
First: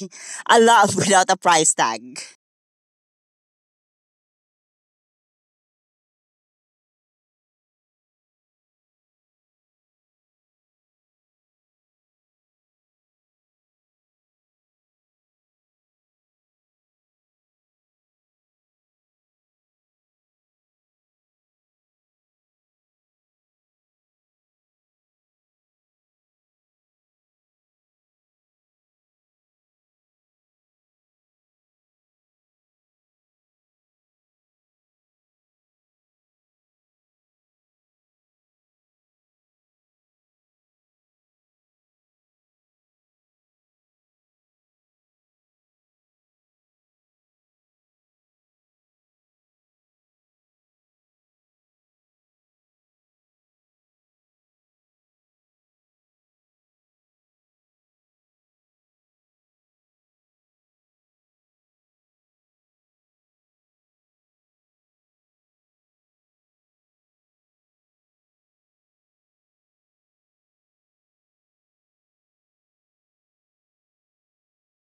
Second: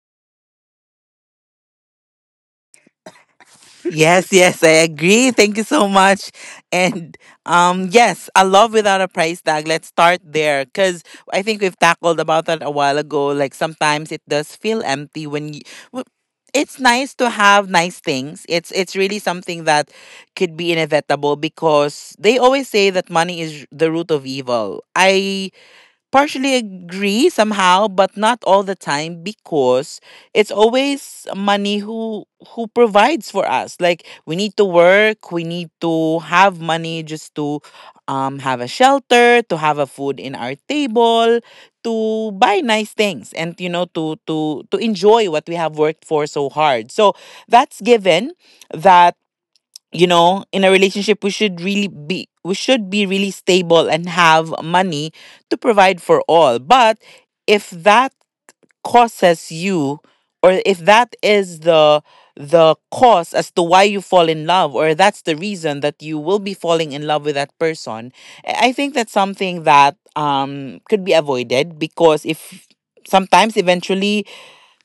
[SPEAKER 2] a love without a price tag.
[SPEAKER 1] Yes, yes, I agree. Thank you so much. And yes, a love without a price tag. Let's start there cuz I think we've tackled about that a while ago. Like sometimes it does feel empty when you w- it's nice to have nice things. It's really something that could be inevitable because they always say that money is the root of evil. I partially agree somehow, but not all the time because it's always money who provides for us. Like, we need to work, we need to have money just to have a shelter, to have a food in our table, to buy nice things, and you know, to enjoy what we have worked for so hard. So that's given. That, you know, in a relationship we should really be, we should be really stable and have money to provide for all. But if that causes you, or if that is the cause as to why you fall in love, or that's the reason that you will be falling in love with that person, I think that's something that could be avoided because if sometimes eventually,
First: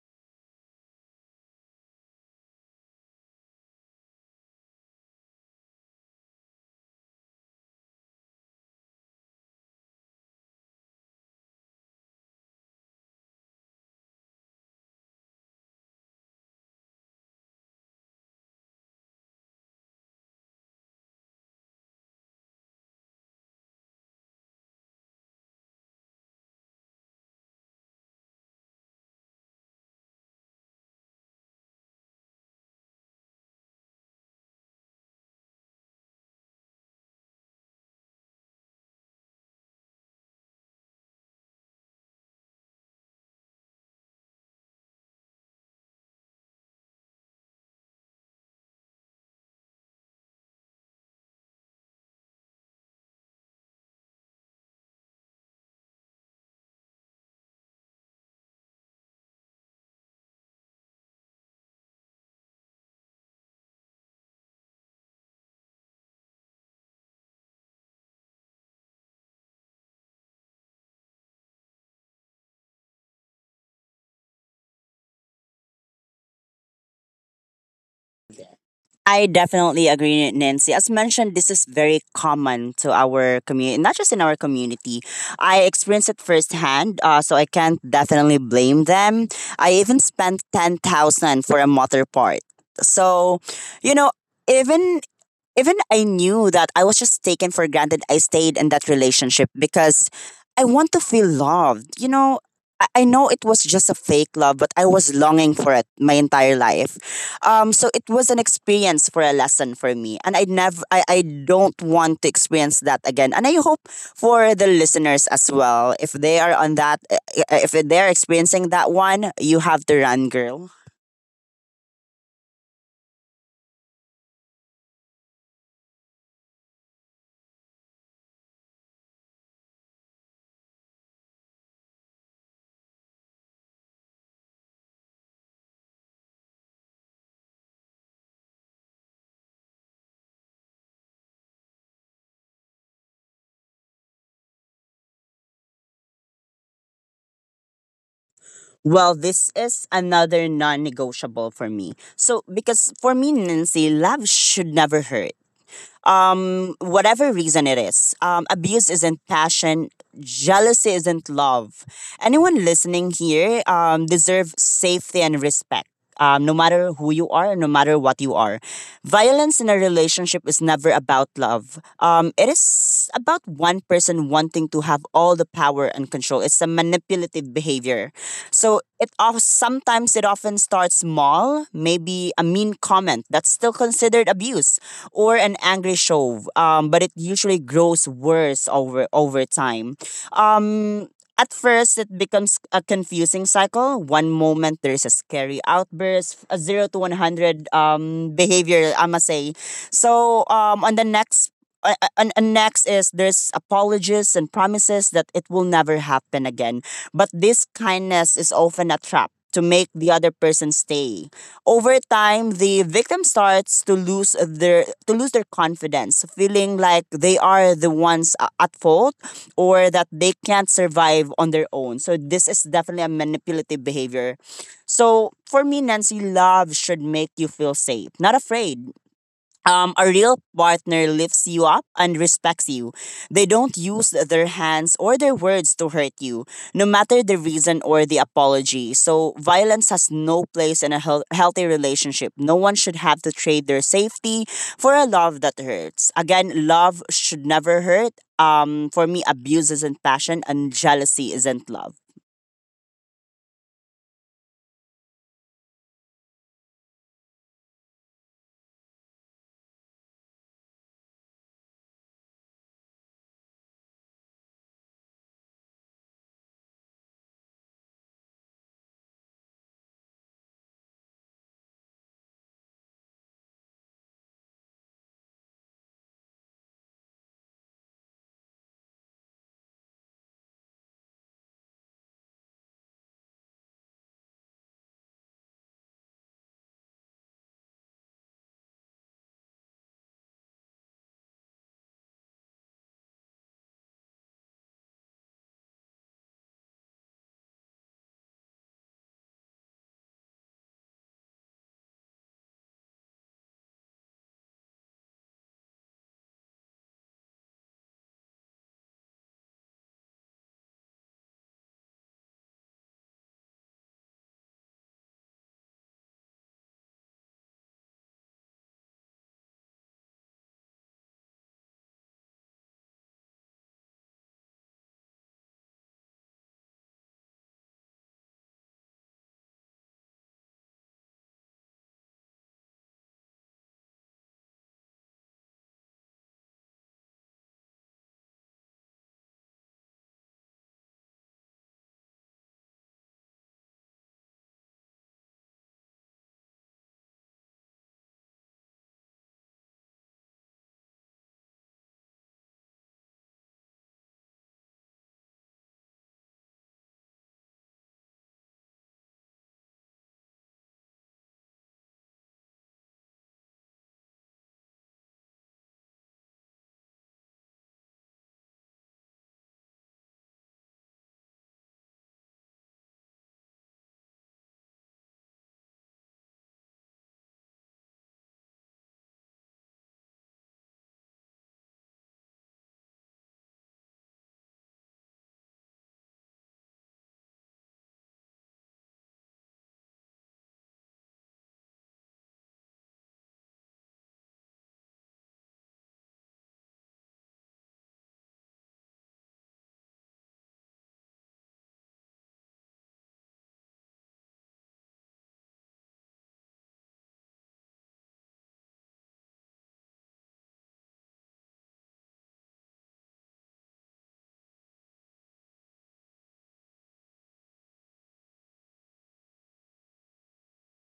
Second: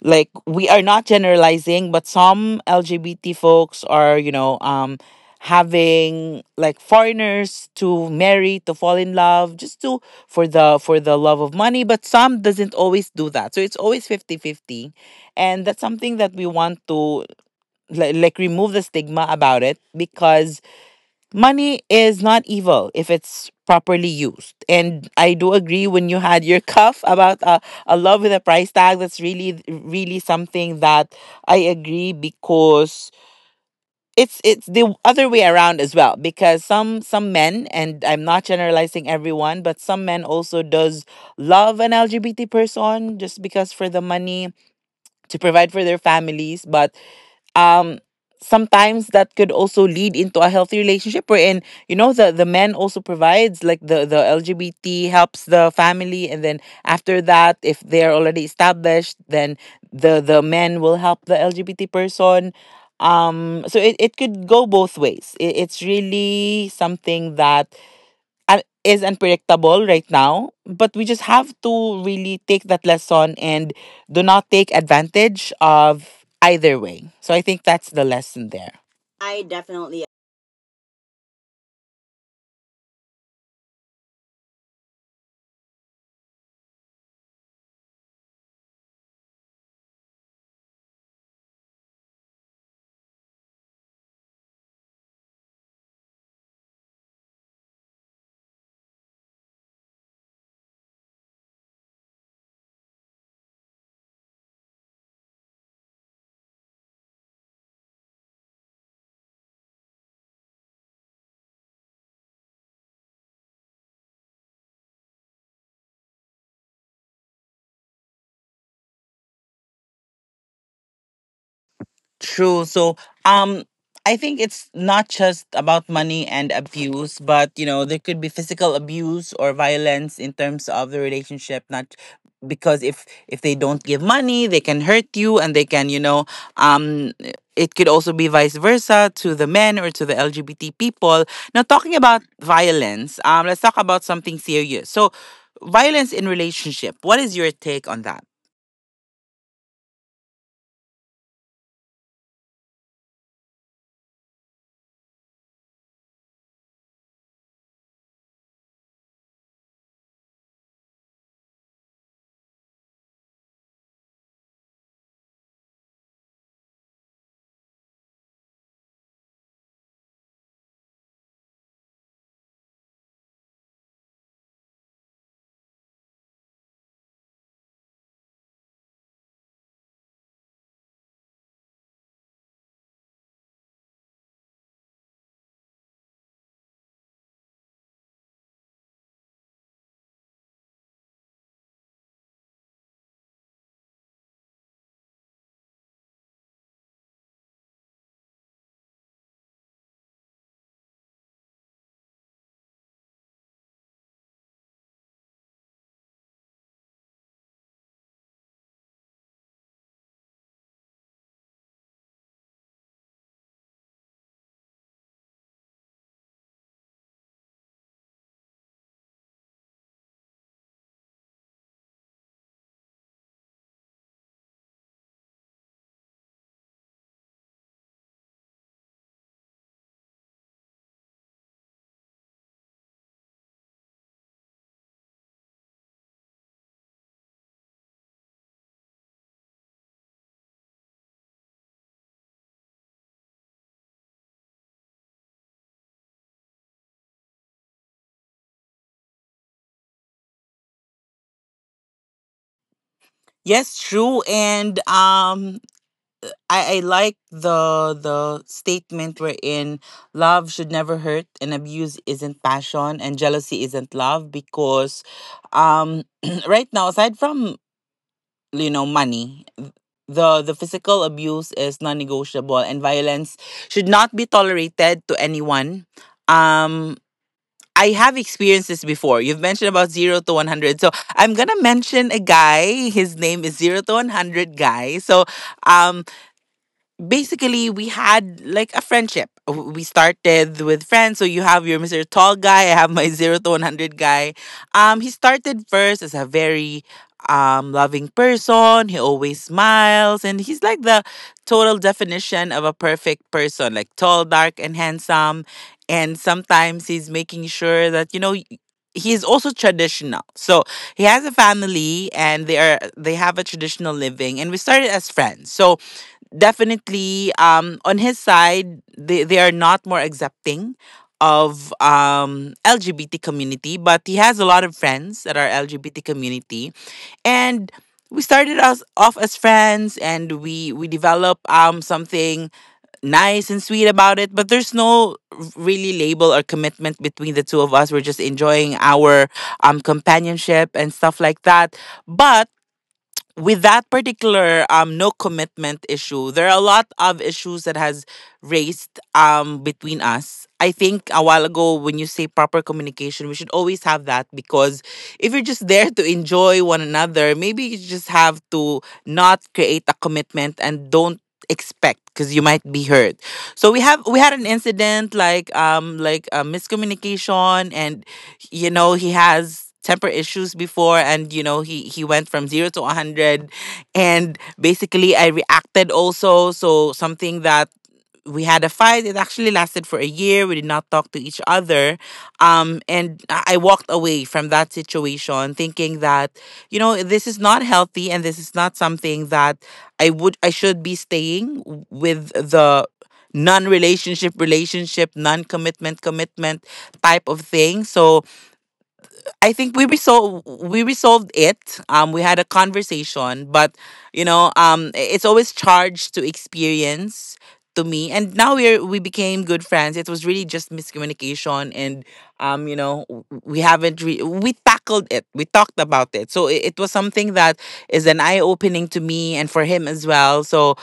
[SPEAKER 1] like, we are not generalizing, but some LGBT folks are, having like foreigners to marry, to fall in love just to, for the love of money. But some doesn't always do that, so it's always fifty fifty, and that's something that we want to, like remove the stigma about it because money is not evil if it's properly used. And I do agree when you had your cuff about a love with a price tag. That's really, really something that I agree because it's the other way around as well. Because some men, and I'm not generalizing everyone, but some men also does love an LGBT person just because for the money, to provide for their families. But um sometimes that could also lead into a healthy relationship, wherein you know the man also provides, like the LGBT helps the family, and then after that, if they're already established, then the men will help the LGBT person. Um, so it could go both ways. It's really something that is unpredictable right now, but we just have to really take that lesson and do not take advantage of either way. So I think that's the lesson there.
[SPEAKER 2] I
[SPEAKER 1] I
[SPEAKER 2] definitely
[SPEAKER 1] definitely.
[SPEAKER 2] agree, Nancy. As mentioned, this is very common to our community, not just in our community. I experienced it firsthand, so I can't definitely blame them. I even spent 10,000 for a motor part. So, you know, even even I knew that I was just taken for granted. I stayed in that relationship because I want to feel loved. You know, I know it was just a fake love, but I was longing for it my entire life. So it was an experience for a lesson for me. And I don't want to experience that again. And I hope for the listeners as well, if they are on that, if they're experiencing that one, you have to run, girl.
[SPEAKER 1] True. So, um, I think it's not just about money and abuse, but you know, there could be physical abuse or violence in terms of the relationship. Not because if they don't give money, they can hurt you, and they can, um, it could also be vice versa to the men or to the LGBT people. Now, talking about violence, let's talk about something serious. So, violence in relationship. What is your take on that?
[SPEAKER 2] Well, this is another non negotiable for me. So, because for me, Nancy, love should never hurt. Whatever reason it is, abuse isn't passion, jealousy isn't love, anyone listening here deserve safety and respect. No matter who you are, no matter what you are, violence in a relationship is never about love. It is about one person wanting to have all the power and control. It's a manipulative behavior. So it of sometimes it often starts small, maybe a mean comment that's still considered abuse, or an angry shove. But it usually grows worse over over time. Um, at first, it becomes a confusing cycle. One moment there's a scary outburst, a zero to 100 behavior, I must say. So, on the next and next is there's apologies and promises that it will never happen again. But this kindness is often a trap to make the other person stay. Over time, the victim starts to lose their confidence, feeling like they are the ones a- at fault or that they can't survive on their own. So this is definitely a manipulative behavior. So for me, Nancy, love should make you feel safe, not afraid a real partner lifts you up and respects you. They don't use their hands or their words to hurt you, no matter the reason or the apology. So, violence has no place in a heal- healthy relationship. No one should have to trade their safety for a love that hurts. Again, love should never hurt. For me, abuse isn't passion, and jealousy isn't love.
[SPEAKER 1] Yes, true. And I like the statement wherein love should never hurt and abuse isn't passion and jealousy isn't love because um right now, aside from money, the physical abuse is non-negotiable, and violence should not be tolerated to anyone. um I have experienced this before. You've mentioned about 0 to 100, so I'm gonna mention a guy. His name is 0 to 100 guy. So um basically, we had like a friendship. We started with friends. So you have your Mr. Tall guy, I have my 0 to 100 guy. He started first as a very loving person. He always smiles, and he's like the total definition of a perfect person, like tall, dark, and handsome. And sometimes he's making sure that, you know, he's also traditional. So he has a family, and they have a traditional living, and we started as friends. So, definitely, on his side, they are not more accepting of LGBT community, but he has a lot of friends that are LGBT community. And we started us off as friends, and we develop something nice and sweet about it, but there's no really label or commitment between the two of us. We're just enjoying our companionship and stuff like that. But with that particular no commitment issue, there are a lot of issues that has raised between us. I think a while ago when you say proper communication, we should always have that because if you're just there to enjoy one another, maybe you just have to not create a commitment and don't expect because you might be hurt. So we had an incident, like a miscommunication. And you know he has temper issues before, and you know he went from 0 to 100, and basically, I reacted also. So something that we had a fight. It actually lasted for a year. We did not talk to each other. And I walked away from that situation thinking that you know this is not healthy, and this is not something that I should be staying with. The non relationship relationship, non commitment commitment type of thing. So I think we resolved it. We had a conversation, but it's always charged to experience to me. And now we became good friends. It was really just miscommunication, and we haven't re- we tackled it. We talked about it, so it was something that is an eye opening to me and for him as well. So.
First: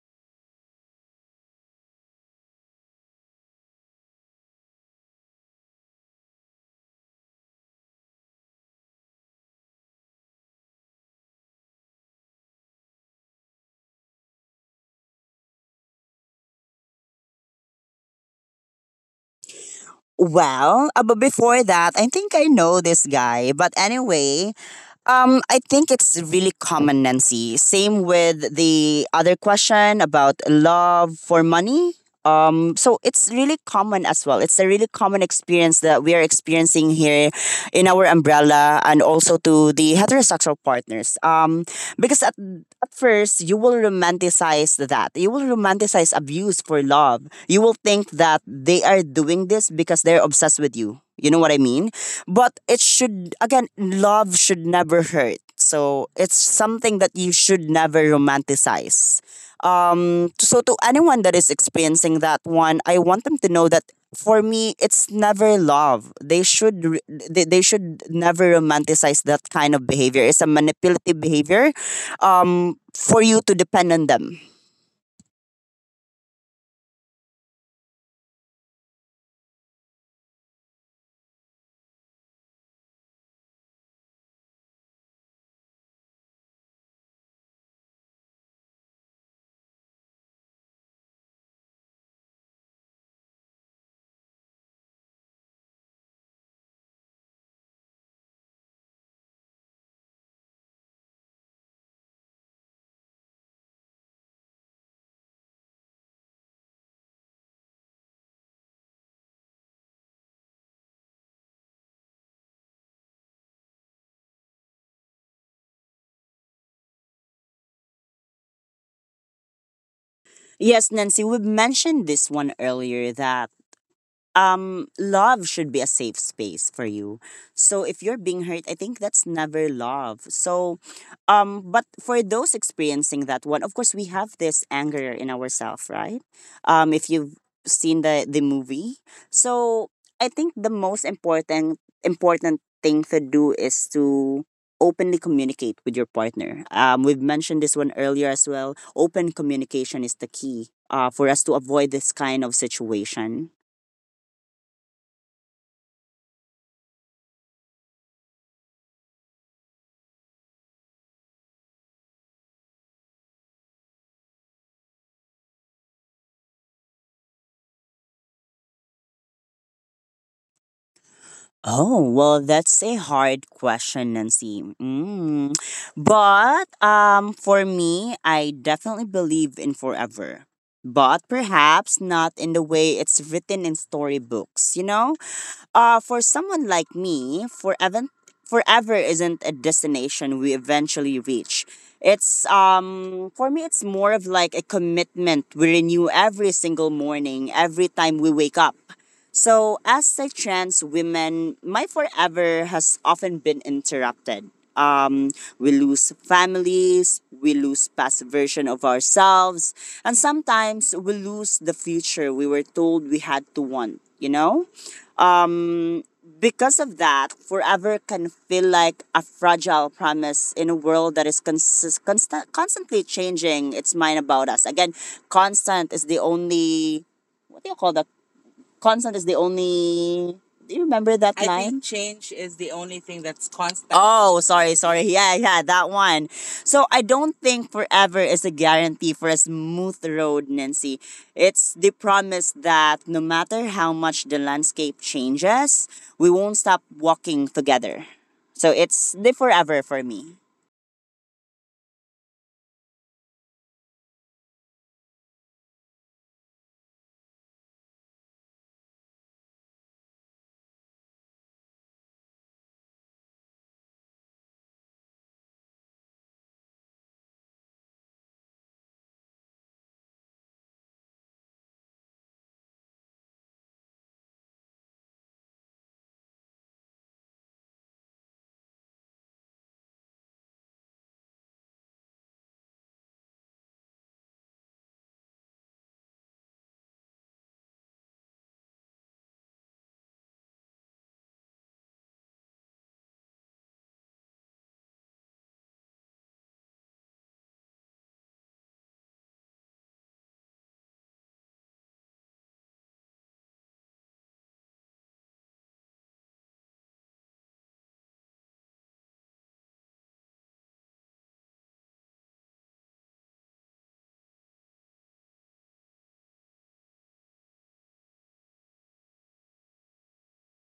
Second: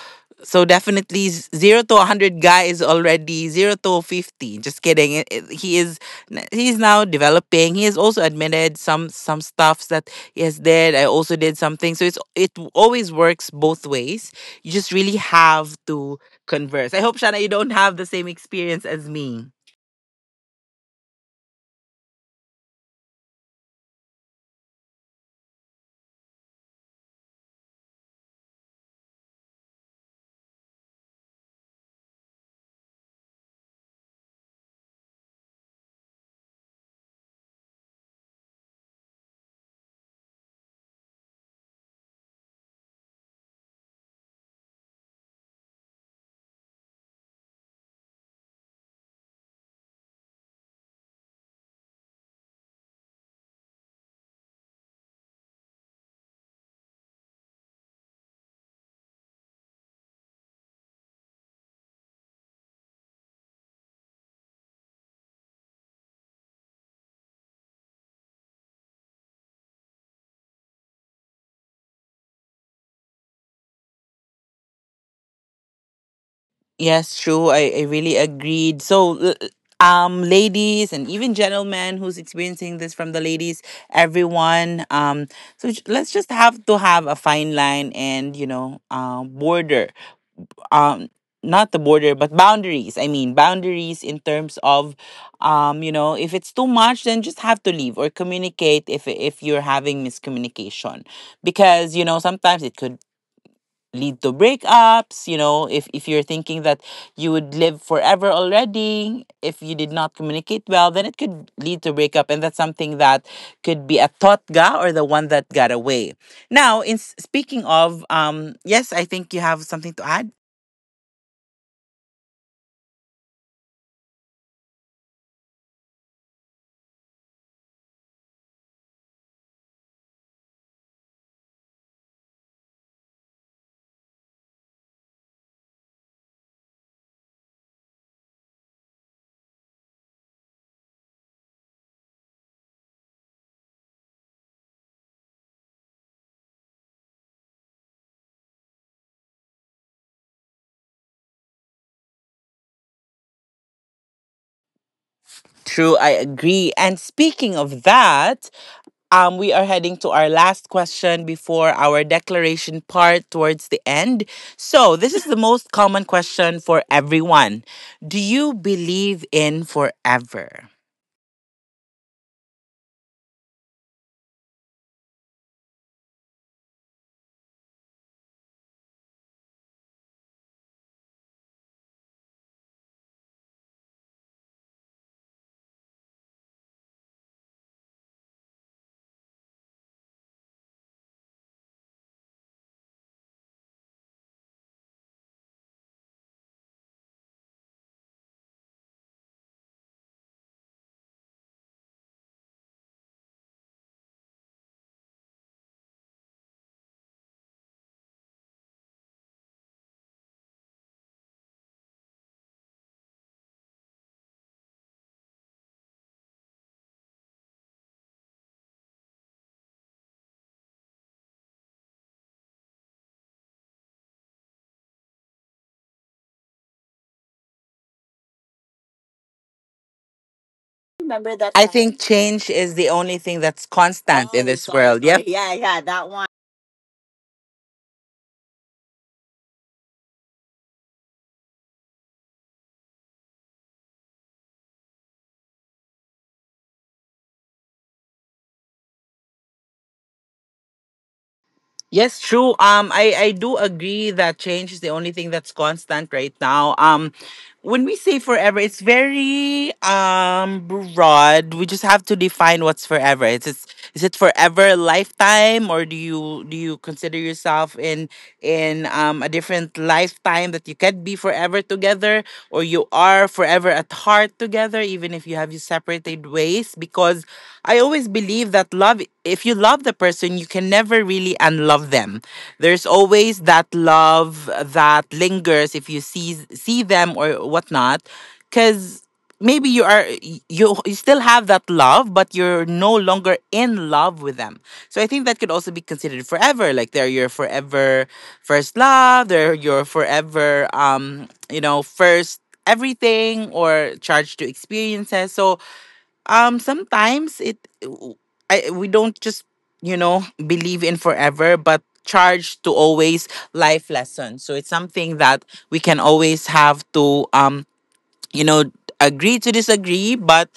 [SPEAKER 1] So definitely 0 to 100 guy is already 0 to 50. Just kidding. He is he's now developing. He has also admitted some stuffs that he has did. I also did something. So it always works both ways. You just really have to converse. I hope, Shana, you don't have the same experience as me.
[SPEAKER 2] Well, but before that, I think I know this guy. But anyway, I think it's really common, Nancy. Same with the other question about love for money. So it's really common as well. It's a really common experience that we are experiencing here in our umbrella and also to the heterosexual partners. Because at first, you will romanticize that. You will romanticize abuse for love. You will think that they are doing this because they're obsessed with you. You know what I mean? But it should, again, love should never hurt. So it's something that you should never romanticize. So to anyone that is experiencing that one, I want them to know that for me, it's never love. They should never romanticize that kind of behavior. It's a manipulative behavior, for you to depend on them.
[SPEAKER 1] Yes, true. I really agreed. So, ladies and even gentlemen who's experiencing this from the ladies, everyone. So let's just have to have a fine line and, you know, border, um not the border but boundaries. I mean boundaries in terms of you know, if it's too much, then just have to leave or communicate. If you're having miscommunication, because you know, sometimes it could lead to breakups. You know, if you're thinking that you would live forever already, if you did not communicate well, then it could lead to breakup. And that's something that could be a totga or the one that got away. Now, in speaking of, yes, I think you have something to add.
[SPEAKER 2] Yes, Nancy, we mentioned this one earlier that love should be a safe space for you. So if you're being hurt, I think that's never love. So but for those experiencing that one, of course we have this anger in ourselves, right? If you've seen the movie. So I think the most important thing to do is to openly communicate with your partner. We've mentioned this one earlier as well. Open communication is the key, for us to avoid this kind of situation.
[SPEAKER 1] True, I agree. And speaking of that, we are heading to our last question before our declaration part towards the end. So, this is the most common question for everyone. Do you believe in forever?
[SPEAKER 2] Oh, well, that's a hard question, Nancy. Mm. But for me, I definitely believe in forever. But perhaps not in the way it's written in storybooks, you know? For someone like me, forever isn't a destination we eventually reach. It's for me, it's more of like a commitment we renew every single morning, every time we wake up. So, as a trans woman, my forever has often been interrupted. We lose families, we lose past version of ourselves, and sometimes we lose the future we were told we had to want, you know? Because of that, forever can feel like a fragile promise in a world that is constantly changing its mind about us. Again, constant is the only, what do you call that? Constant is the only. Do you remember
[SPEAKER 1] Remember
[SPEAKER 2] that I
[SPEAKER 1] that I time?
[SPEAKER 2] line? Think
[SPEAKER 1] Think
[SPEAKER 2] change
[SPEAKER 1] change
[SPEAKER 2] is
[SPEAKER 1] is
[SPEAKER 2] the
[SPEAKER 1] the
[SPEAKER 2] only
[SPEAKER 1] only
[SPEAKER 2] thing
[SPEAKER 1] thing
[SPEAKER 2] that's
[SPEAKER 1] that's
[SPEAKER 2] constant.
[SPEAKER 1] constant in
[SPEAKER 2] Oh,
[SPEAKER 1] Oh, this
[SPEAKER 2] sorry,
[SPEAKER 1] sorry, world.
[SPEAKER 2] sorry.
[SPEAKER 1] Yep. sorry. Yep.
[SPEAKER 2] Yeah,
[SPEAKER 1] Yeah,
[SPEAKER 2] yeah,
[SPEAKER 1] yeah,
[SPEAKER 2] that
[SPEAKER 1] that one.
[SPEAKER 2] one. So I don't think forever is a guarantee for a smooth road, Nancy. It's the promise that no matter how much the landscape changes, we won't stop walking together. So it's the forever for me.
[SPEAKER 1] Yes, true. I do agree that change is the only thing that's constant right now. When we say forever, it's very broad. We just have to define what's forever. It's it is it forever? A lifetime? Or do you consider yourself in a different lifetime that you can be forever together, or you are forever at heart together even if you have you separated ways? Because I always believe that love, if you love the person, you can never really unlove them. There's always that love that lingers if you see them or whatnot. Because maybe you still have that love, but you're no longer in love with them. So I think that could also be considered forever, like they're your forever first love, they're your forever, you know, first everything, or charged to experiences. So, sometimes it, I we don't just, you know, believe in forever, but charge to always life lessons. So it's something that we can always have to you know, agree to disagree. But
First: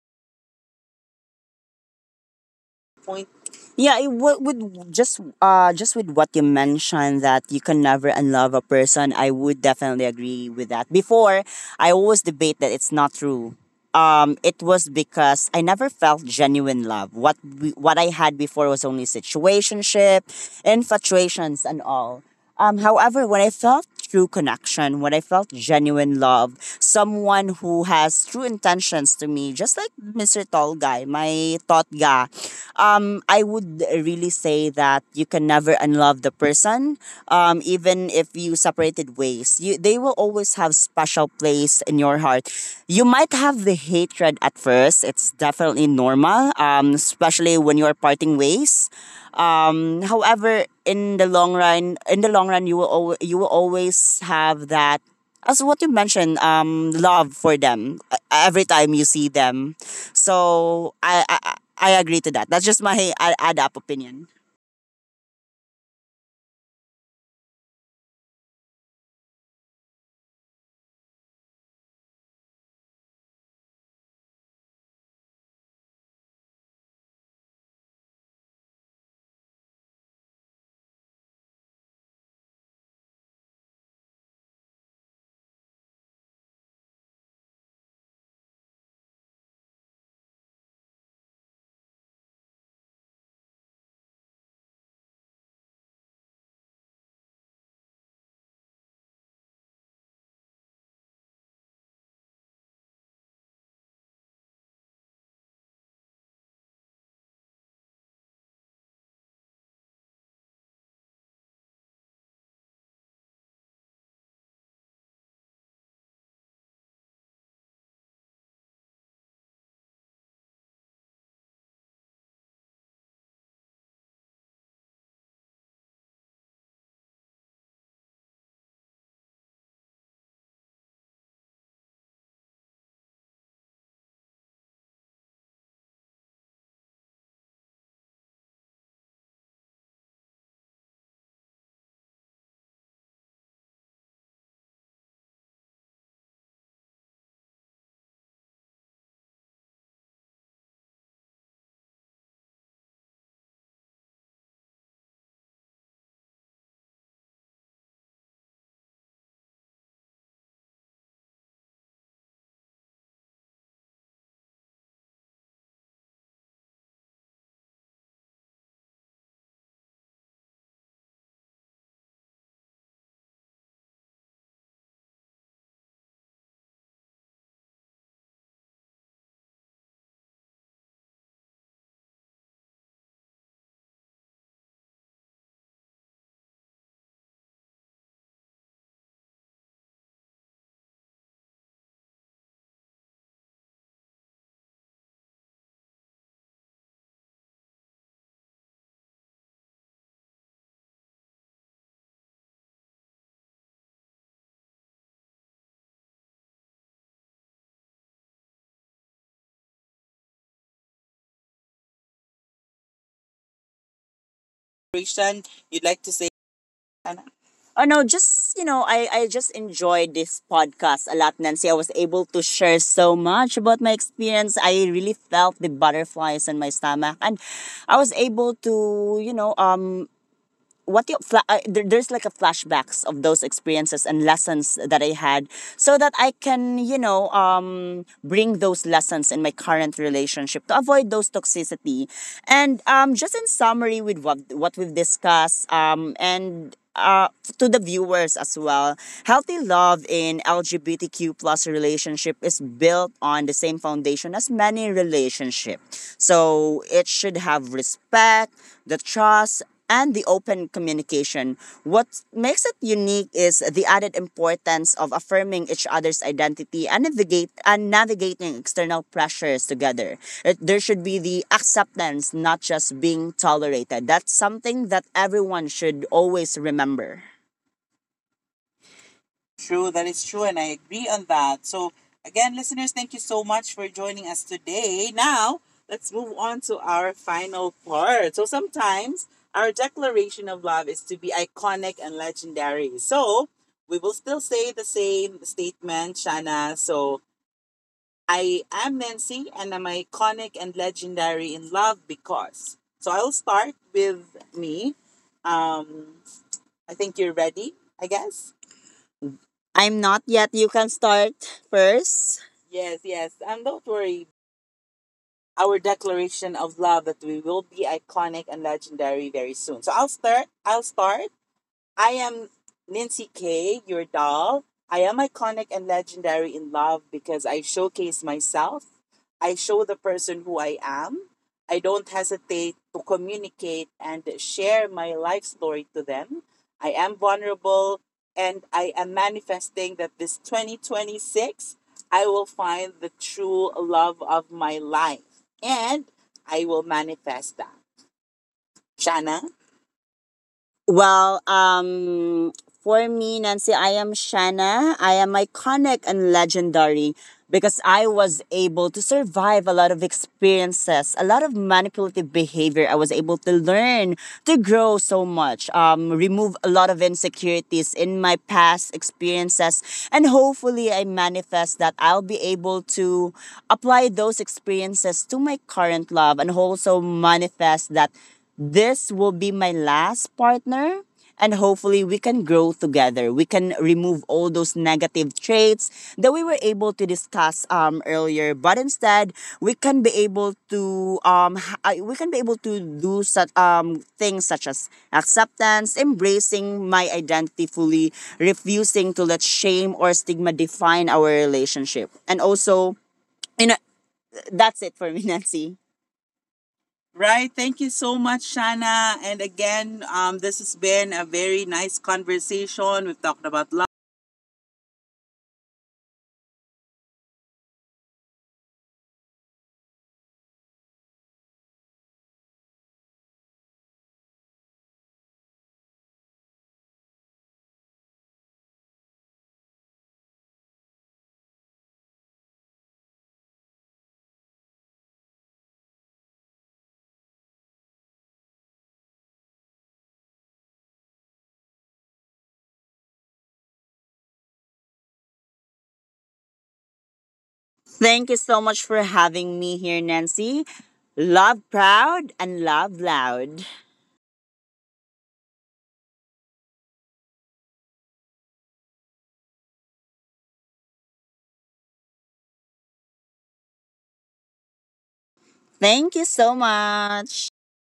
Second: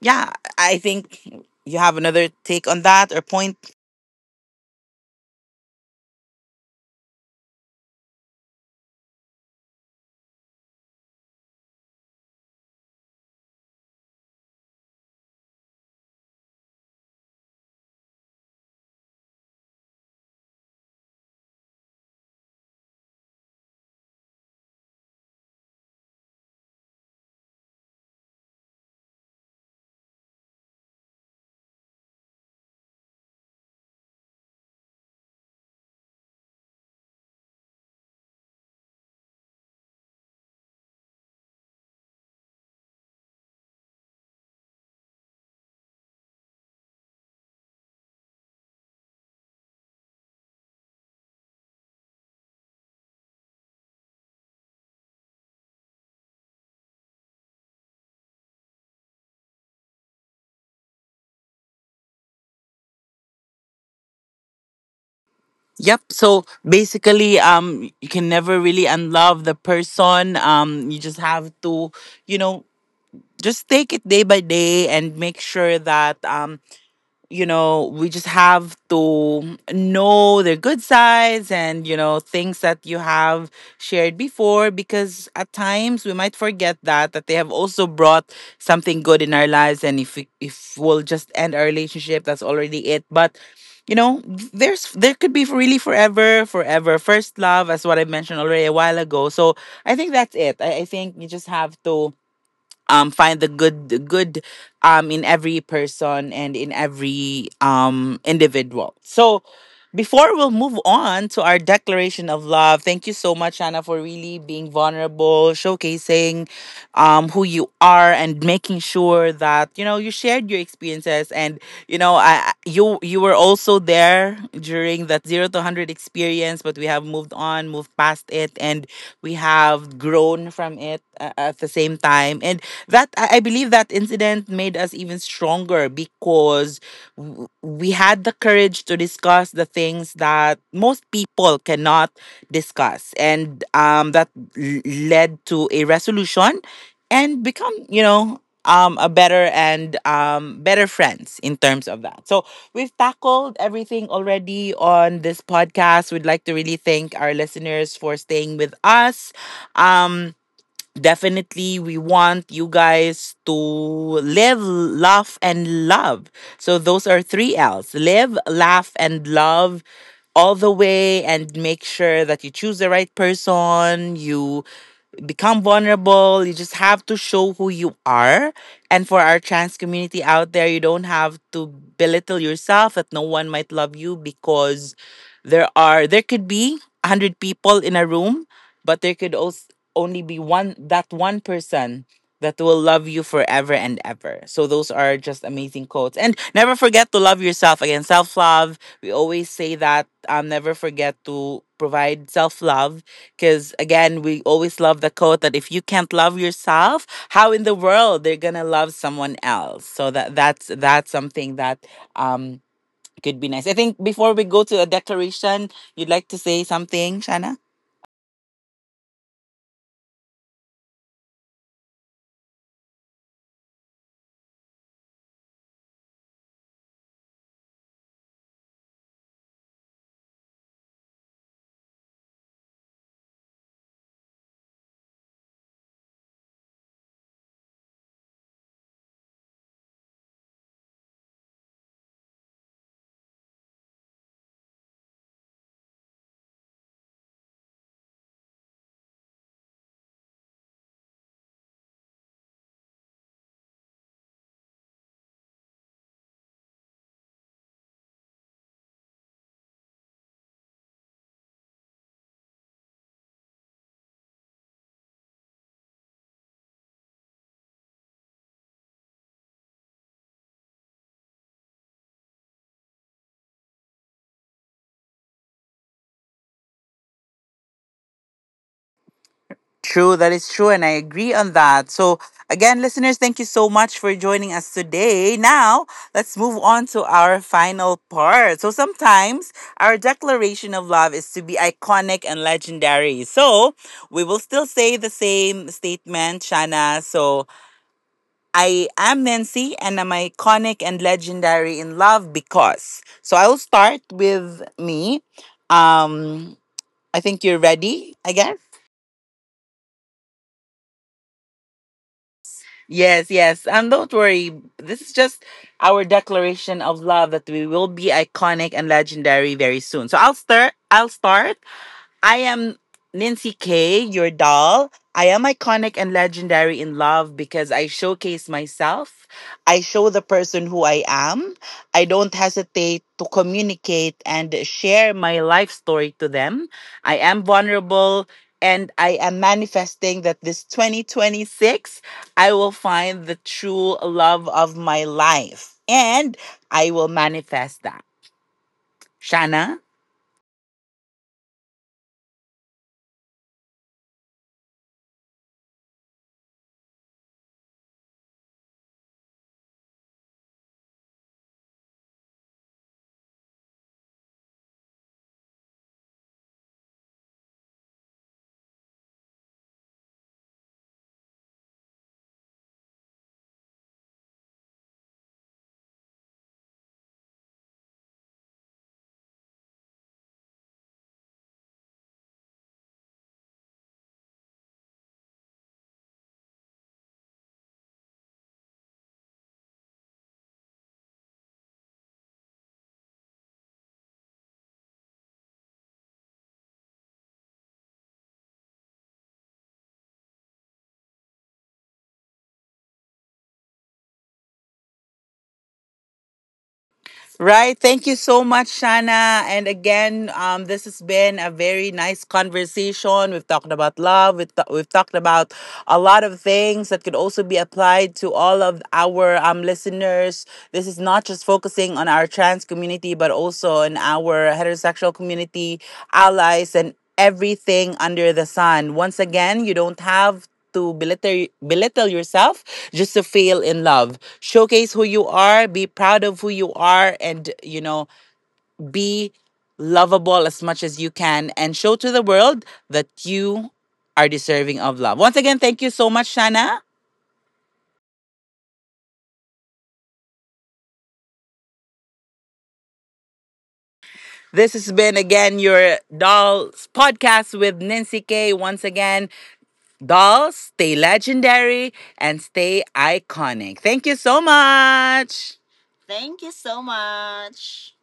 [SPEAKER 1] yeah, I think you have another take on that or
[SPEAKER 2] Point,
[SPEAKER 1] point.
[SPEAKER 2] yeah, it, with just with what you mentioned that you can never unlove a person, I would definitely agree with that. Before, I always debate that it's not true. It was because I never felt genuine love. What I had before was only situationship, infatuations and all. However, when I felt true connection, when I felt genuine love, someone who has true intentions to me, just like Mr. Tall Guy, my thought guy, I would really say that you can never unlove the person. Even if you separated ways, they will always have special place in your heart. You might have the hatred at first. It's definitely normal, especially when you are parting ways. However, in the long run, in the long run, you will al- you will always have that, as what you mentioned, love for them, every time you see them. So I I agree to that. That's just my add up opinion.
[SPEAKER 1] Yep. So basically, you can never really unlove the person. You just have to, you know, just take it day by day and make sure that you know, we just have to know their good sides, and, you know, things that you have shared before because at times, we might forget that they have also brought something good in our lives. And if we'll just end our relationship, that's already it. But you know, there could be really forever, forever first love, as what I mentioned already a while ago. So I think that's it. I think you just have to find the good in every person and in every individual. So before we'll move on to our declaration of love, thank you so much, Anna, for really being vulnerable, showcasing who you are and making sure that you know you shared your experiences. And you know you were also there during that 0 to 100 experience, but we have moved past it, and we have grown from it at the same time. And that I believe that incident made us even stronger because we had the courage to discuss the things that most people cannot discuss. Led to a resolution and become, you know. A better and better friends in terms of that. So we've tackled everything already on this podcast. We'd like to really thank our listeners for staying with us. Um, Definitely we want you guys to live, laugh, and love. So those are three L's: live, laugh, and love, all the way. And make sure that you choose the right person, you become vulnerable. You just have to show who you are. And for our trans community out there, you don't have to belittle yourself that no one might love you, because there could be 100 people in a room, but there could also only be one person that will love you forever and ever. So those are just amazing quotes. And never forget to love yourself. Again, self-love. We always say that never forget to provide self-love, because again, we always love the quote that if you can't love yourself, how in the world they're gonna love someone else. So that's something that um could be nice. I think before we go to a
[SPEAKER 2] Christian,
[SPEAKER 1] declaration,
[SPEAKER 2] you'd like to
[SPEAKER 1] you'd
[SPEAKER 2] say?
[SPEAKER 1] like to say
[SPEAKER 2] Anna?
[SPEAKER 1] something, Shanna?
[SPEAKER 2] Oh no, just you know, I just enjoyed this podcast a lot, Nancy. I was able to share so much about my experience. I really felt the butterflies in my stomach and I was able to, you know, what you fla- there, there's like a flashbacks of those experiences and lessons that I had so that I can, you know, bring those lessons in my current relationship to avoid those toxicity. And Just in summary with what we've discussed, and to the viewers as well, healthy love in LGBTQ plus relationship is built on the same foundation as many relationship, so it should have respect, the trust, and the open communication. What makes it unique is the added importance of affirming each other's identity and navigate and navigating external pressures together. There should be the acceptance, not just being tolerated. That's something that everyone should always remember. True, that
[SPEAKER 1] True,
[SPEAKER 2] is
[SPEAKER 1] that is
[SPEAKER 2] true, and I
[SPEAKER 1] true, and I
[SPEAKER 2] agree on
[SPEAKER 1] agree on
[SPEAKER 2] that.
[SPEAKER 1] that.
[SPEAKER 2] So,
[SPEAKER 1] So,
[SPEAKER 2] again,
[SPEAKER 1] again,
[SPEAKER 2] listeners,
[SPEAKER 1] listeners,
[SPEAKER 2] thank you
[SPEAKER 1] thank you
[SPEAKER 2] so
[SPEAKER 1] so
[SPEAKER 2] much for
[SPEAKER 1] much for
[SPEAKER 2] joining us
[SPEAKER 1] joining us
[SPEAKER 2] today.
[SPEAKER 1] today.
[SPEAKER 2] Now,
[SPEAKER 1] Now,
[SPEAKER 2] let's
[SPEAKER 1] let's
[SPEAKER 2] move
[SPEAKER 1] move
[SPEAKER 2] on to
[SPEAKER 1] on to
[SPEAKER 2] our
[SPEAKER 1] our
[SPEAKER 2] final
[SPEAKER 1] final
[SPEAKER 2] part. So,
[SPEAKER 1] part. So,
[SPEAKER 2] sometimes
[SPEAKER 1] sometimes
[SPEAKER 2] our
[SPEAKER 1] our
[SPEAKER 2] declaration of
[SPEAKER 1] declaration of
[SPEAKER 2] love is
[SPEAKER 1] love
[SPEAKER 2] to
[SPEAKER 1] is
[SPEAKER 2] be
[SPEAKER 1] to be
[SPEAKER 2] iconic
[SPEAKER 1] iconic
[SPEAKER 2] and
[SPEAKER 1] and
[SPEAKER 2] legendary.
[SPEAKER 1] legendary.
[SPEAKER 2] So,
[SPEAKER 1] So,
[SPEAKER 2] we
[SPEAKER 1] we
[SPEAKER 2] will
[SPEAKER 1] will
[SPEAKER 2] still
[SPEAKER 1] still
[SPEAKER 2] say
[SPEAKER 1] say
[SPEAKER 2] the
[SPEAKER 1] the
[SPEAKER 2] same
[SPEAKER 1] same
[SPEAKER 2] statement,
[SPEAKER 1] statement,
[SPEAKER 2] Shana.
[SPEAKER 1] Shana.
[SPEAKER 2] So,
[SPEAKER 1] So, I
[SPEAKER 2] I am
[SPEAKER 1] am
[SPEAKER 2] Nancy,
[SPEAKER 1] Nancy,
[SPEAKER 2] and
[SPEAKER 1] and
[SPEAKER 2] I'm
[SPEAKER 1] I'm
[SPEAKER 2] iconic
[SPEAKER 1] iconic
[SPEAKER 2] and
[SPEAKER 1] and
[SPEAKER 2] legendary
[SPEAKER 1] legendary
[SPEAKER 2] in
[SPEAKER 1] in
[SPEAKER 2] love
[SPEAKER 1] love because.
[SPEAKER 2] because. So,
[SPEAKER 1] So, I
[SPEAKER 2] I'll
[SPEAKER 1] will
[SPEAKER 2] start
[SPEAKER 1] start
[SPEAKER 2] with
[SPEAKER 1] with
[SPEAKER 2] me.
[SPEAKER 1] me.
[SPEAKER 2] Um,
[SPEAKER 1] Um,
[SPEAKER 2] I
[SPEAKER 1] I
[SPEAKER 2] think
[SPEAKER 1] think
[SPEAKER 2] you're
[SPEAKER 1] you're
[SPEAKER 2] ready,
[SPEAKER 1] ready,
[SPEAKER 2] I
[SPEAKER 1] I guess.
[SPEAKER 2] guess. I'm not yet. You can start first. Yes,
[SPEAKER 1] Yes,
[SPEAKER 2] yes. And
[SPEAKER 1] yes.
[SPEAKER 2] don't
[SPEAKER 1] And don't
[SPEAKER 2] worry,
[SPEAKER 1] worry, this is just
[SPEAKER 2] our
[SPEAKER 1] our
[SPEAKER 2] declaration
[SPEAKER 1] declaration
[SPEAKER 2] of
[SPEAKER 1] of
[SPEAKER 2] love that
[SPEAKER 1] love
[SPEAKER 2] we
[SPEAKER 1] that
[SPEAKER 2] will
[SPEAKER 1] we will
[SPEAKER 2] be
[SPEAKER 1] be
[SPEAKER 2] iconic and
[SPEAKER 1] iconic and
[SPEAKER 2] legendary
[SPEAKER 1] legendary
[SPEAKER 2] very
[SPEAKER 1] very
[SPEAKER 2] soon. So
[SPEAKER 1] soon. So
[SPEAKER 2] I'll
[SPEAKER 1] I'll
[SPEAKER 2] start.
[SPEAKER 1] start.
[SPEAKER 2] I
[SPEAKER 1] I
[SPEAKER 2] am
[SPEAKER 1] am
[SPEAKER 2] Nancy
[SPEAKER 1] Nancy
[SPEAKER 2] K,
[SPEAKER 1] K,
[SPEAKER 2] your
[SPEAKER 1] your
[SPEAKER 2] doll.
[SPEAKER 1] doll.
[SPEAKER 2] I
[SPEAKER 1] I
[SPEAKER 2] am
[SPEAKER 1] am
[SPEAKER 2] iconic
[SPEAKER 1] iconic
[SPEAKER 2] and
[SPEAKER 1] and
[SPEAKER 2] legendary
[SPEAKER 1] legendary
[SPEAKER 2] in
[SPEAKER 1] in
[SPEAKER 2] love
[SPEAKER 1] love
[SPEAKER 2] because
[SPEAKER 1] because
[SPEAKER 2] I
[SPEAKER 1] I
[SPEAKER 2] showcase
[SPEAKER 1] showcase
[SPEAKER 2] myself.
[SPEAKER 1] myself.
[SPEAKER 2] I
[SPEAKER 1] I
[SPEAKER 2] show
[SPEAKER 1] show
[SPEAKER 2] the
[SPEAKER 1] the
[SPEAKER 2] person
[SPEAKER 1] person
[SPEAKER 2] who
[SPEAKER 1] who
[SPEAKER 2] I
[SPEAKER 1] I
[SPEAKER 2] am.
[SPEAKER 1] am.
[SPEAKER 2] I
[SPEAKER 1] I
[SPEAKER 2] don't
[SPEAKER 1] don't
[SPEAKER 2] hesitate
[SPEAKER 1] hesitate
[SPEAKER 2] to
[SPEAKER 1] to
[SPEAKER 2] communicate
[SPEAKER 1] communicate
[SPEAKER 2] and
[SPEAKER 1] and share
[SPEAKER 2] share my
[SPEAKER 1] my
[SPEAKER 2] life
[SPEAKER 1] life
[SPEAKER 2] story
[SPEAKER 1] story to
[SPEAKER 2] to
[SPEAKER 1] them.
[SPEAKER 2] them. I
[SPEAKER 1] I
[SPEAKER 2] am
[SPEAKER 1] am
[SPEAKER 2] vulnerable
[SPEAKER 1] vulnerable,
[SPEAKER 2] and
[SPEAKER 1] and I
[SPEAKER 2] I am
[SPEAKER 1] am
[SPEAKER 2] manifesting
[SPEAKER 1] manifesting
[SPEAKER 2] that
[SPEAKER 1] that
[SPEAKER 2] this
[SPEAKER 1] this 2026
[SPEAKER 2] 2026 I
[SPEAKER 1] I
[SPEAKER 2] will
[SPEAKER 1] will
[SPEAKER 2] find
[SPEAKER 1] find the
[SPEAKER 2] the
[SPEAKER 1] true
[SPEAKER 2] true love
[SPEAKER 1] love
[SPEAKER 2] of
[SPEAKER 1] of
[SPEAKER 2] my
[SPEAKER 1] my
[SPEAKER 2] life
[SPEAKER 1] life,
[SPEAKER 2] and
[SPEAKER 1] and
[SPEAKER 2] I
[SPEAKER 1] I
[SPEAKER 2] will
[SPEAKER 1] will
[SPEAKER 2] manifest
[SPEAKER 1] manifest
[SPEAKER 2] that.
[SPEAKER 1] that.
[SPEAKER 2] Shanna?
[SPEAKER 1] Shana?
[SPEAKER 2] Well, for me, Nancy, I am Shanna. I am iconic and legendary because I was able to survive a lot of experiences, a lot of manipulative behavior. I was able to learn, to grow so much, remove a lot of insecurities in my past experiences. And hopefully, I manifest that I'll be able to apply those experiences to my current love and also manifest that this will be my last partner, and hopefully, we can grow together. We can remove all those negative traits that we were able to discuss earlier, but instead, we can be able to we can be able to do such things such as acceptance, embracing my identity fully, refusing to let shame or stigma define our relationship, and also. You know, that's it for me, Nancy. Right.
[SPEAKER 1] Right.
[SPEAKER 2] Thank you
[SPEAKER 1] Thank you
[SPEAKER 2] so
[SPEAKER 1] so
[SPEAKER 2] much,
[SPEAKER 1] much,
[SPEAKER 2] Shana.
[SPEAKER 1] Shana.
[SPEAKER 2] And
[SPEAKER 1] And
[SPEAKER 2] again,
[SPEAKER 1] again,
[SPEAKER 2] this has
[SPEAKER 1] this has
[SPEAKER 2] been a
[SPEAKER 1] been a
[SPEAKER 2] very
[SPEAKER 1] very
[SPEAKER 2] nice
[SPEAKER 1] nice
[SPEAKER 2] conversation. We've
[SPEAKER 1] conversation. We've
[SPEAKER 2] talked
[SPEAKER 1] talked
[SPEAKER 2] about love.
[SPEAKER 1] about love. We've talked about a lot of things that could also be applied to all of our listeners. This is not just focusing on our trans community, but also in our heterosexual community, allies, and everything under the sun. Once again, you don't have to belittle yourself just to fail in love. Showcase who you are, be proud of who you are, and, you know, be lovable as much as you can, and show to the world that you are deserving of love. Once again, thank you so much, Shana.
[SPEAKER 2] Thank you so much for having me here, Nancy. Love proud and love loud.
[SPEAKER 1] This has been again your Dolls podcast with Nincy K. Once again, Dolls, stay legendary and stay iconic. Thank you so much.
[SPEAKER 2] Thank you
[SPEAKER 1] Thank you
[SPEAKER 2] so
[SPEAKER 1] so
[SPEAKER 2] much.
[SPEAKER 1] much.